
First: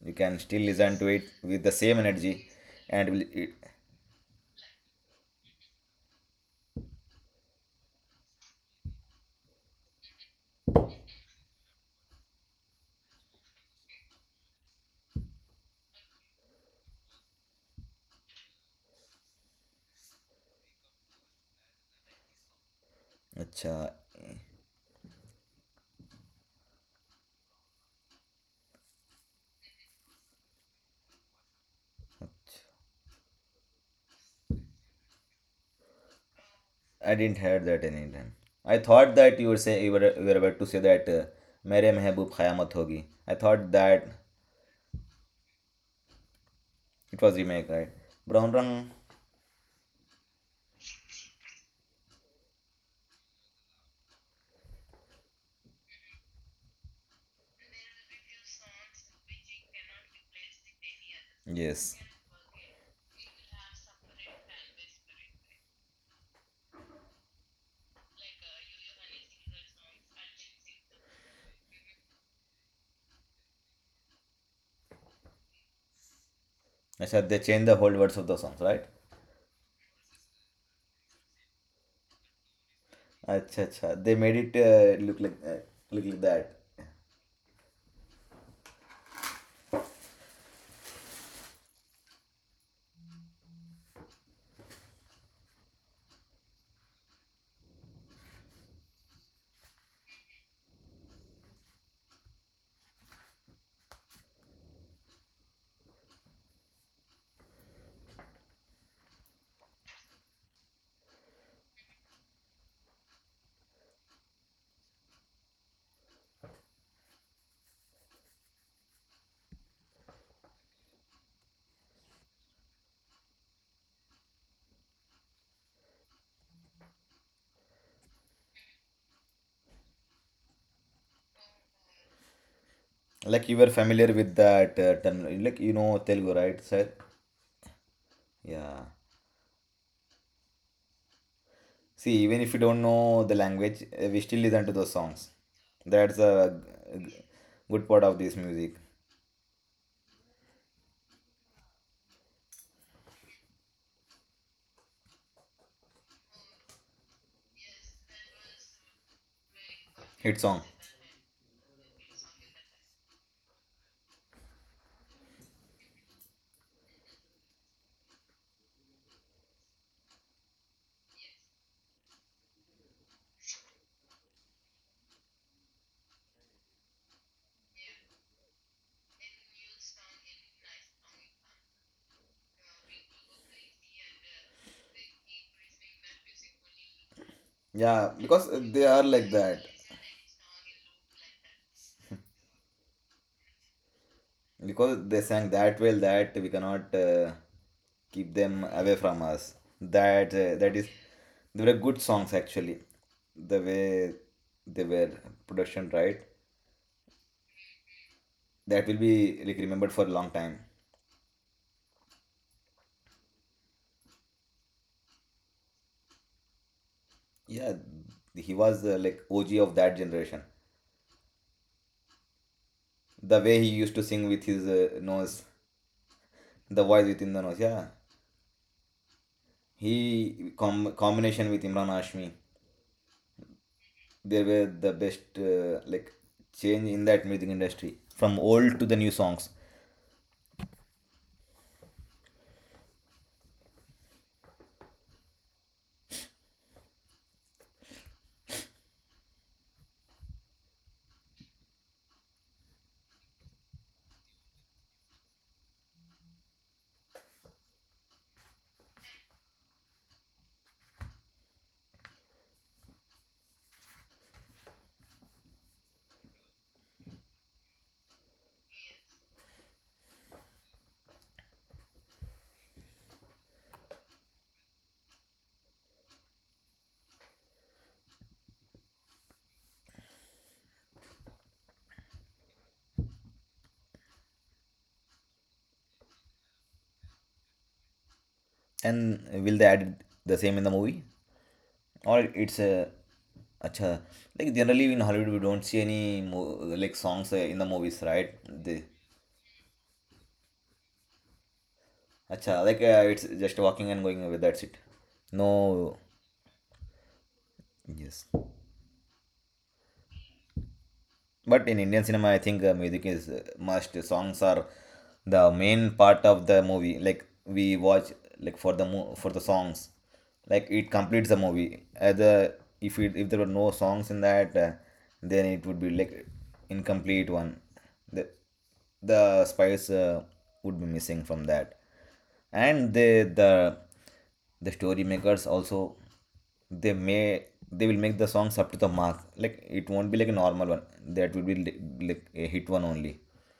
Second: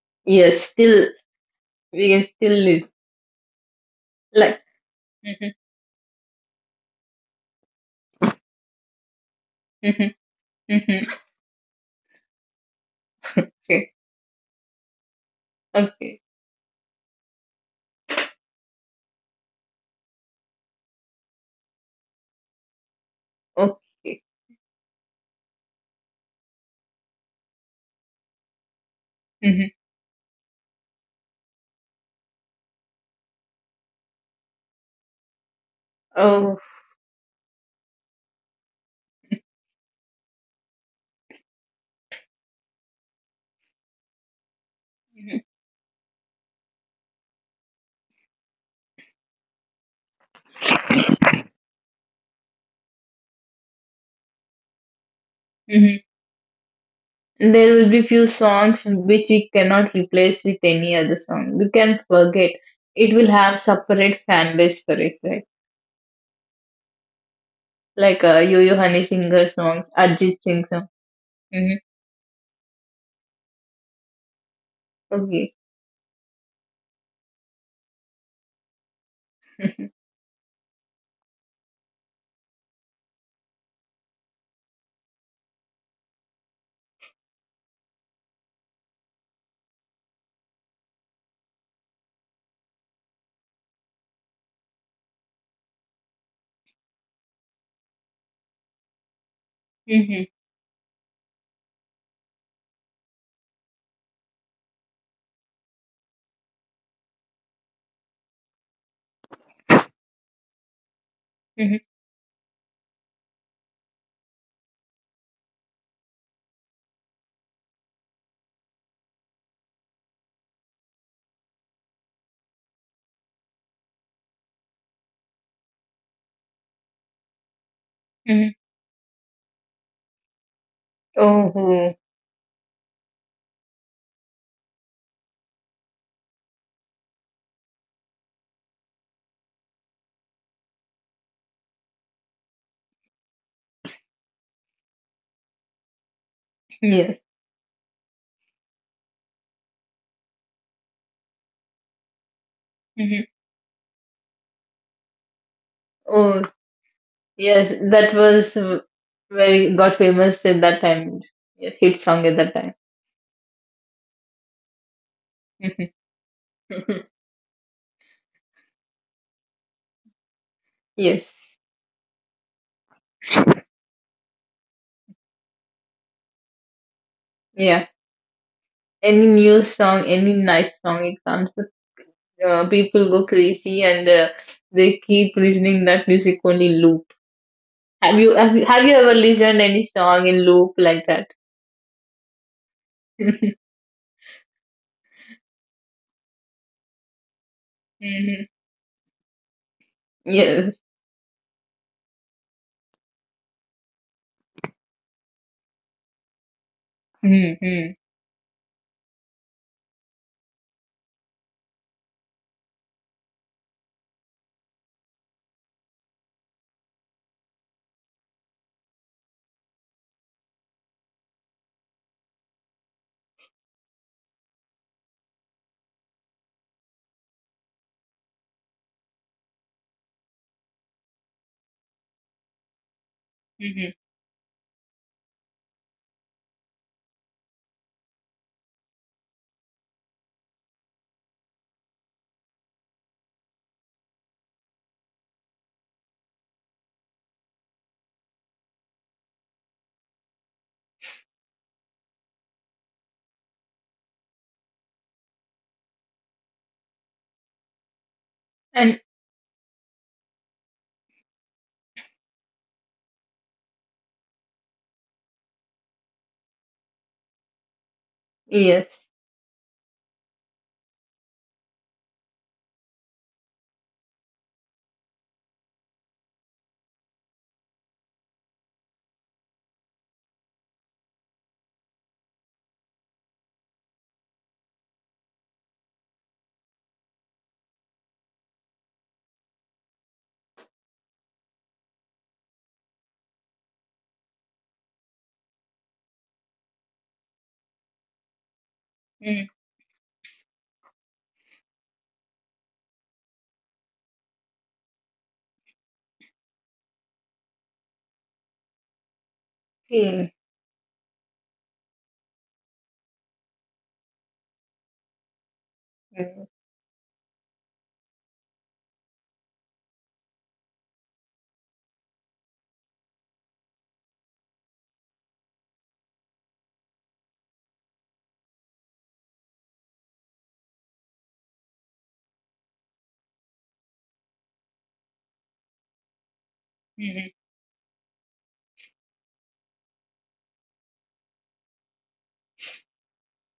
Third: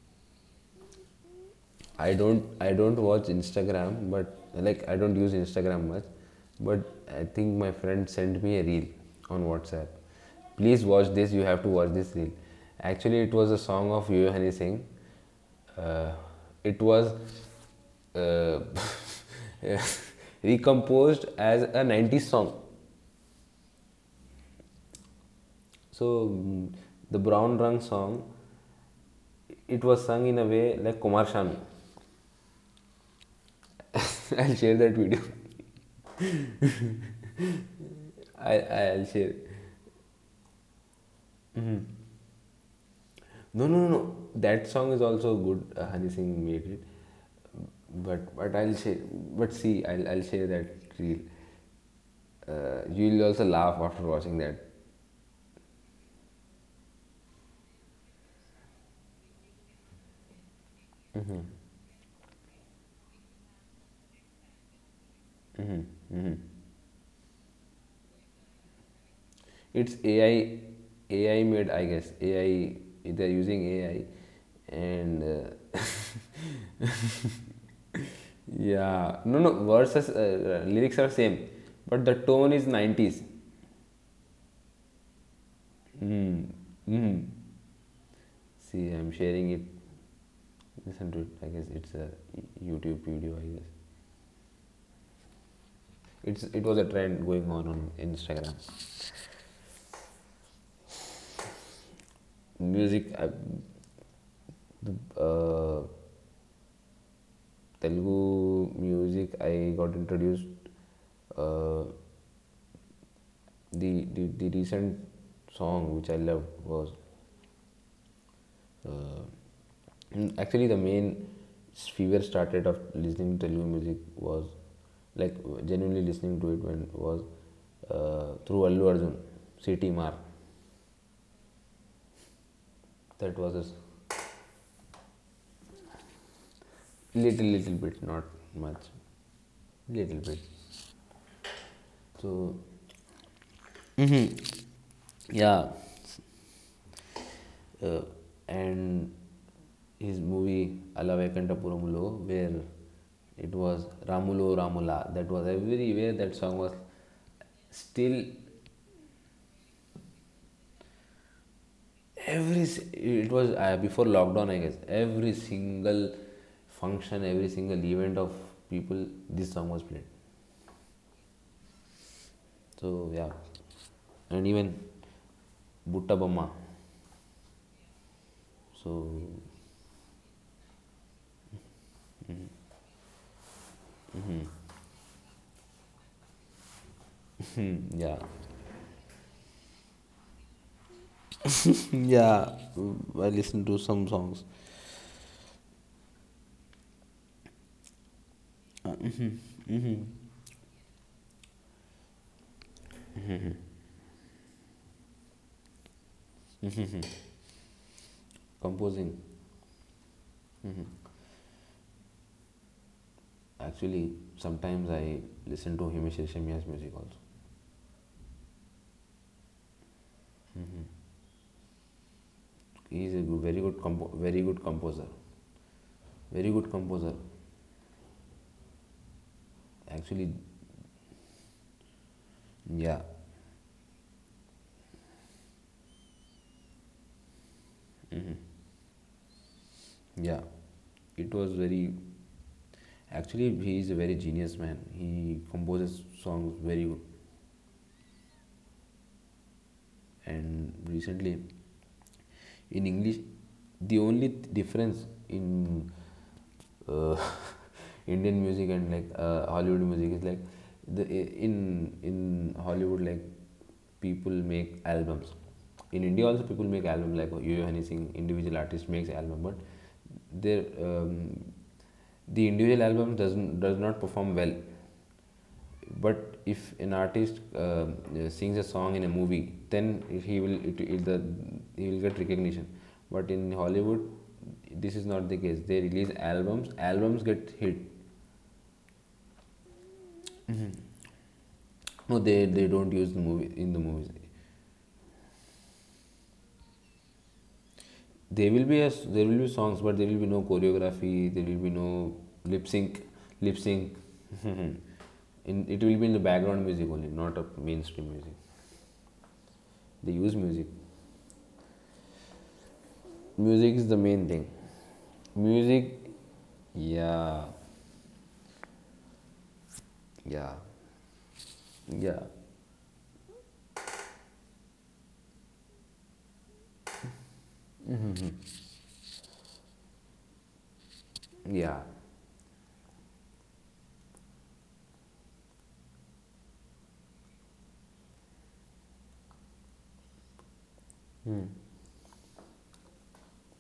You can still Yes, listen to still it with the same we I can energy, don't still I live don't and watch it. Instagram, but like. like I don't use Hmm. Instagram much. But I think my friend sent me a reel on WhatsApp. Hmm. Please Hmm. watch this. You have to watch this reel. Actually, it was a song Okay, of Yohani Singh. Uh, okay, it was uh, recomposed as a 90s song. Acha. okay. Eh, So mm, the Brown Rung song, Hmm. it was sung in a way like Kumar Sanu. acha. I'll share that video. Oh. I didn't hear that any time. I I I'll thought share. that you were about to say that, Mere Mehboob Khayamat Hogi. I No, thought no, no. that No. That song is also good. Hani Singh made it, it was remake, right? but Brown I'll Rang. share. But see, I'll share that reel. You'll also laugh after watching that. Hmm. There will be few songs which we cannot replace with any other song. We Yes. can forget. It will have separate fan base for it, right? Hmm hmm Like Yo-Yo Honey Singer songs, It's Arjit AI, Singh song. AI made. Hmm. I guess AI. They're using AI, and Okay. Acha, they changed the whole words of the songs, right? yeah. No, no. Verses lyrics are same, but the tone is nineties. Acha, acha. They made it look like that. See, I'm sharing it. Listen to it. I guess it's a YouTube video. I guess. It's it was a trend going on Instagram. Mm-hmm. Music, I, Telugu music, I got introduced. Mm-hmm. Uh, the the recent song which I loved was uh, actually the main fever started of listening to Telugu music was like genuinely listening to it when was Mm-hmm. through Allu Arjun, City Mar. Oh, oh, That Like was you a were familiar with that, term, like you know Telugu, right, sir? little little bit, not much, Yeah. little bit. See, even if So you don't know the language, we still listen to those songs. yeah, That's a g- yes. g- good uh, part of this music. and his movie Alavekanta Purumulo, where Mm-hmm. it was Ramulo Ramula. That was everywhere. That Oh, song was yes. That still was very got Hit famous at song. that time. Yes, hit song at that every. time. si, it was before lockdown, I guess. Every Mhm. single function, every single event of people, this song was played. Yes. So yeah, and even Butta Bamma. Yeah. So Any new song, any nice song, it comes people go crazy and they keep listening that music only loop. Yeah, yeah, because Have they you are ever like listened that. any song in loop like that? yeah. I listened to some songs. Because they sang that well that we cannot keep Hmm. them Uh, away from mhm, us. mhm. Yes. They were good songs actually. The way they were production, right? Mhm. Mm-hmm. That will Composing. be like remembered for a long time. Hmm Actually, sometimes I listen to Himesh Reshamya's music also. Yeah, he was like OG of that generation. He is a good, The very way he good used to compo- sing very with good his, composer. nose, Very good the voice composer. within the nose. Yeah, Actually, combination with Imran Hashmi, yeah, Hmm. they were the best, like change in that music industry hmm from old to the new songs. yeah. It was very. Actually, he is a very genius man. He composes songs very good. And recently in English the only difference in uh, Indian music and And like Hollywood music is like the in Hollywood like people make albums in India also people make album like Yo Yo Honey Singh individual artist yes. makes album, but their the individual album does not perform well, but if an artist sings a song in a movie, then he will it, it, the, he will get recognition. But in Hollywood, this is not the case. They release albums. Albums get hit. And will they add the same in the movie, No, or they it's they a... don't use the movie in the Acha, movies. like generally in Hollywood we don't see any like songs, in the movies, right? There will be They... there will Mm-hmm. be songs, but there will be no choreography. There will be no Acha, lip like, sync. It's Lip just walking sync. and going away. That's it. In, it No. will be in the background music only, not a mainstream Yes, music. They Hmm. use music. but in Indian cinema, I think music is Music is the must. main Songs thing. are the main Music, part of the movie. Like yeah, we watch, like, for the songs, yeah, like it completes the movie. Yeah, The if it if there were no songs in that, then it would be like incomplete one. The, the spice, would be missing from that, yeah, and the story makers also, they may they will make the songs up to the mark, like it won't be like a normal one, that will be mm. Like a hit one only.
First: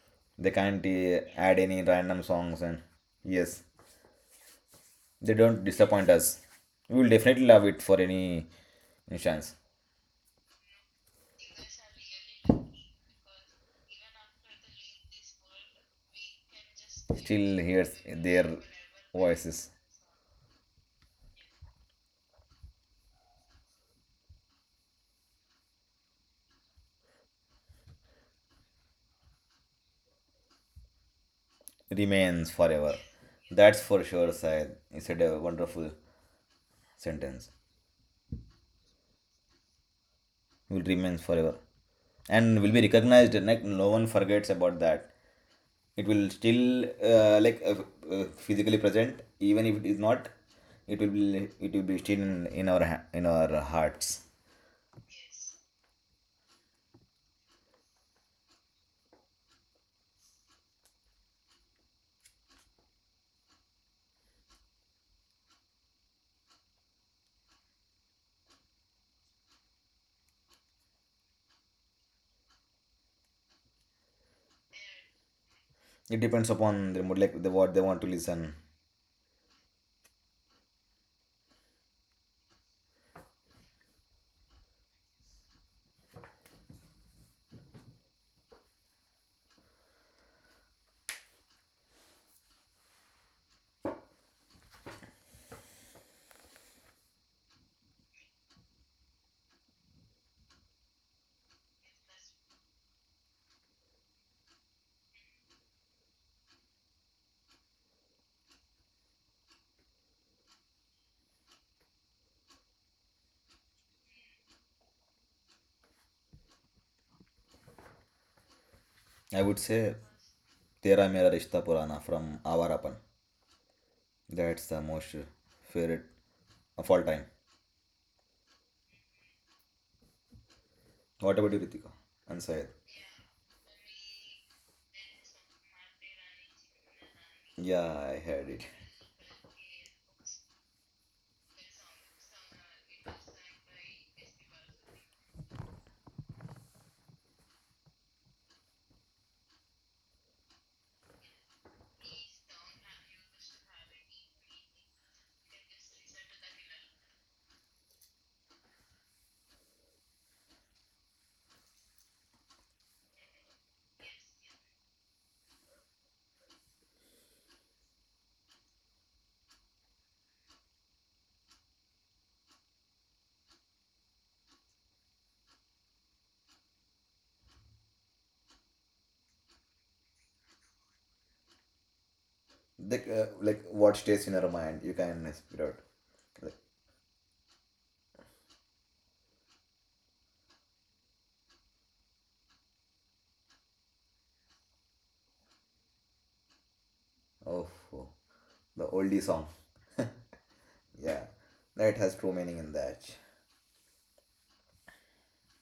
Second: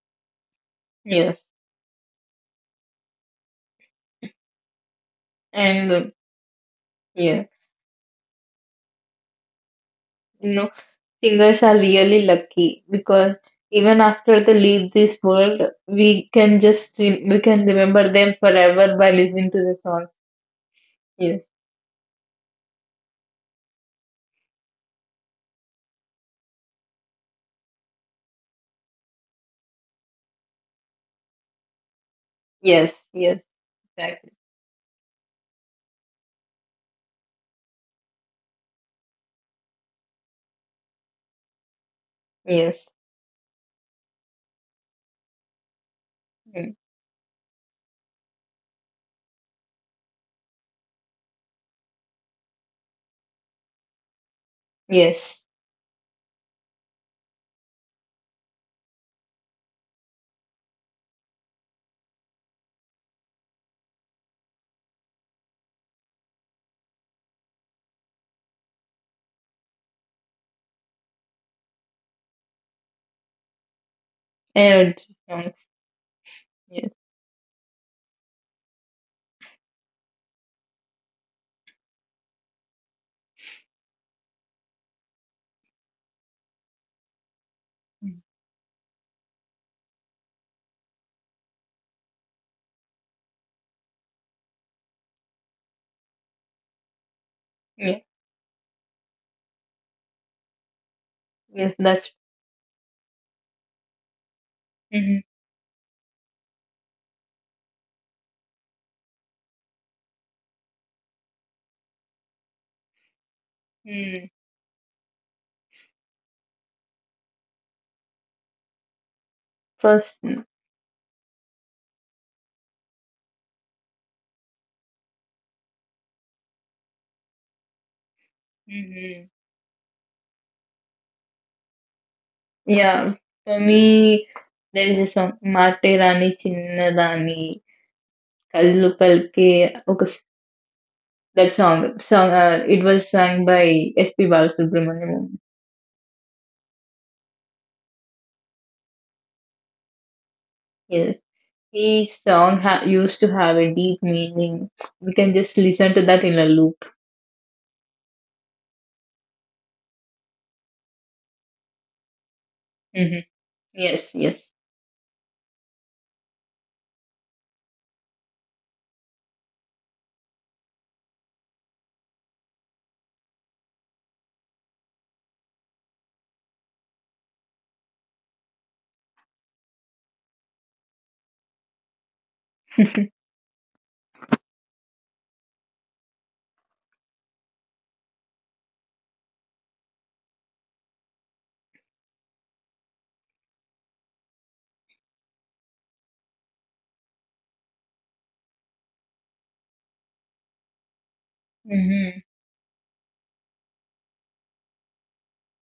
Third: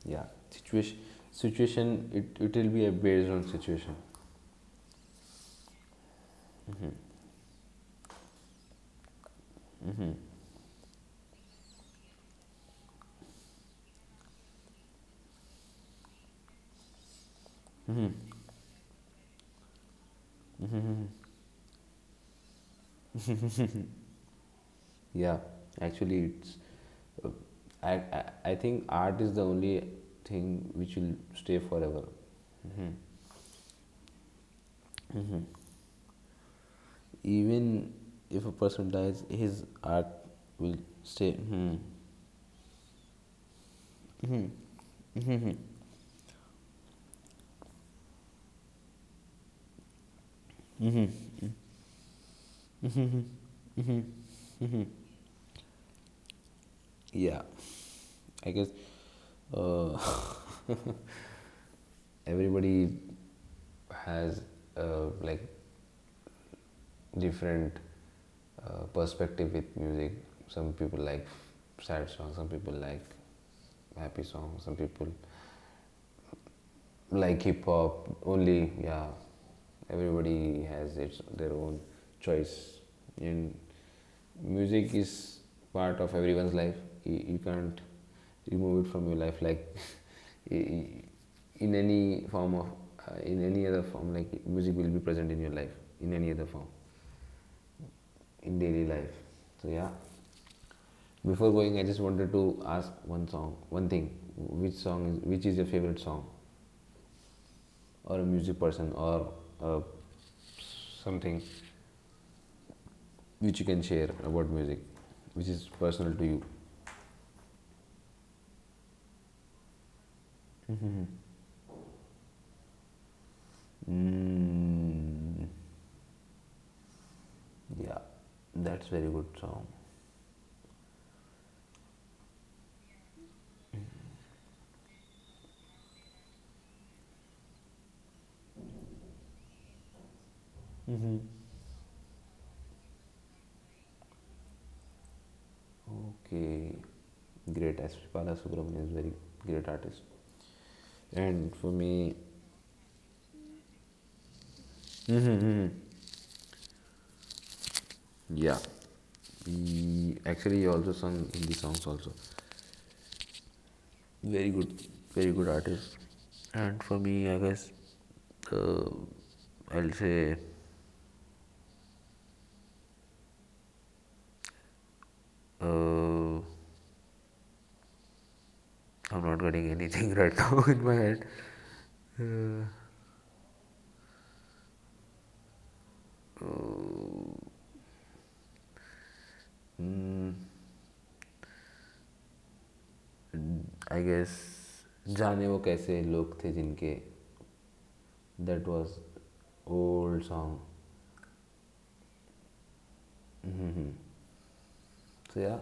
Yeah. They can't Situation, Yes. Add any situation. random It songs. will And be a based on yes, situation. they don't And disappoint us. Hmm We will Yeah, definitely love it for any chance. hmm you know, singers are really lucky because even after they leave this world, we Still can hears remember them their forever by listening voices. to the songs. Yes. Yeah, actually, it's I think art is the only thing which will stay forever. Remains Hmm Yes. forever. Yes. That's for Exactly. sure, Syed. He said a hmm wonderful sentence. Even if a person dies, his art will Will remains stay. forever Hmm and will be Yes. recognized. Like no one forgets about that. It will Mm. still, physically present, even if it is not. It will be still in our hearts. Yes. Yeah, I guess uh, everybody has like different perspective with music. Some people like sad songs, some people like happy songs, some And people songs. It depends Yes. upon the mood, like like, hip what they want to hop. listen. Only yeah, everybody has its their own choice, and music is part of everyone's life. You can't Mm. remove it from your life like in any form of in any other form like music will be present in your life in any other form Yeah. in daily life, so yeah. Before Yes, going, I just that's wanted to ask one thing. Hmm Which is your favorite song, or a music person, or uh, something which you can share about music, which is personal to you? I would say first. Tera Mera Rishta Purana from Avarapan. That's the most Mm, favorite of all time. yeah, that's very Mm-hmm. good song. What about you, Ritika and Syed? Yeah. For me, there is a song Mate Rani Chinna Rani Yeah, I heard it. Kallu Palke. That song. Song. It was sung by S.P. Balasubramaniam. Okay, great. Aspala Subramanian is very great artist. Yes. And for me, Used to have a deep meaning. We can just listen to that in a loop. yeah, he actually also sung Hindi songs also. Hmm. Yes. Yes. Very good, very good artist. And for me, I guess uh, I'll say Uh, I'm not getting anything right now in my head. Like what stays in your mind? You can spit out. Like, I guess जाने वो कैसे लोग थे जिनके oh, oh, that the was oldie song. Old song Yeah, that has true meaning in that. So yeah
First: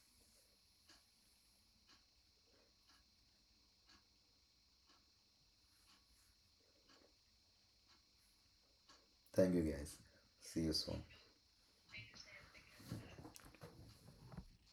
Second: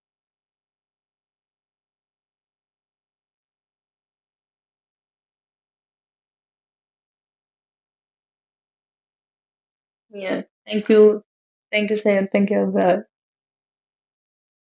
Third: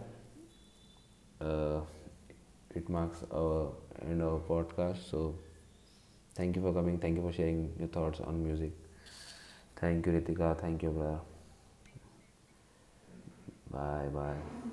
it marks our end our podcast so thank you for coming thank you for sharing your thoughts on music Thank you, guys. Thank you Yeah. Ritika See you thank you Thank soon. Brother you. Thank you, Sam. Thank you, Azhar. Bye bye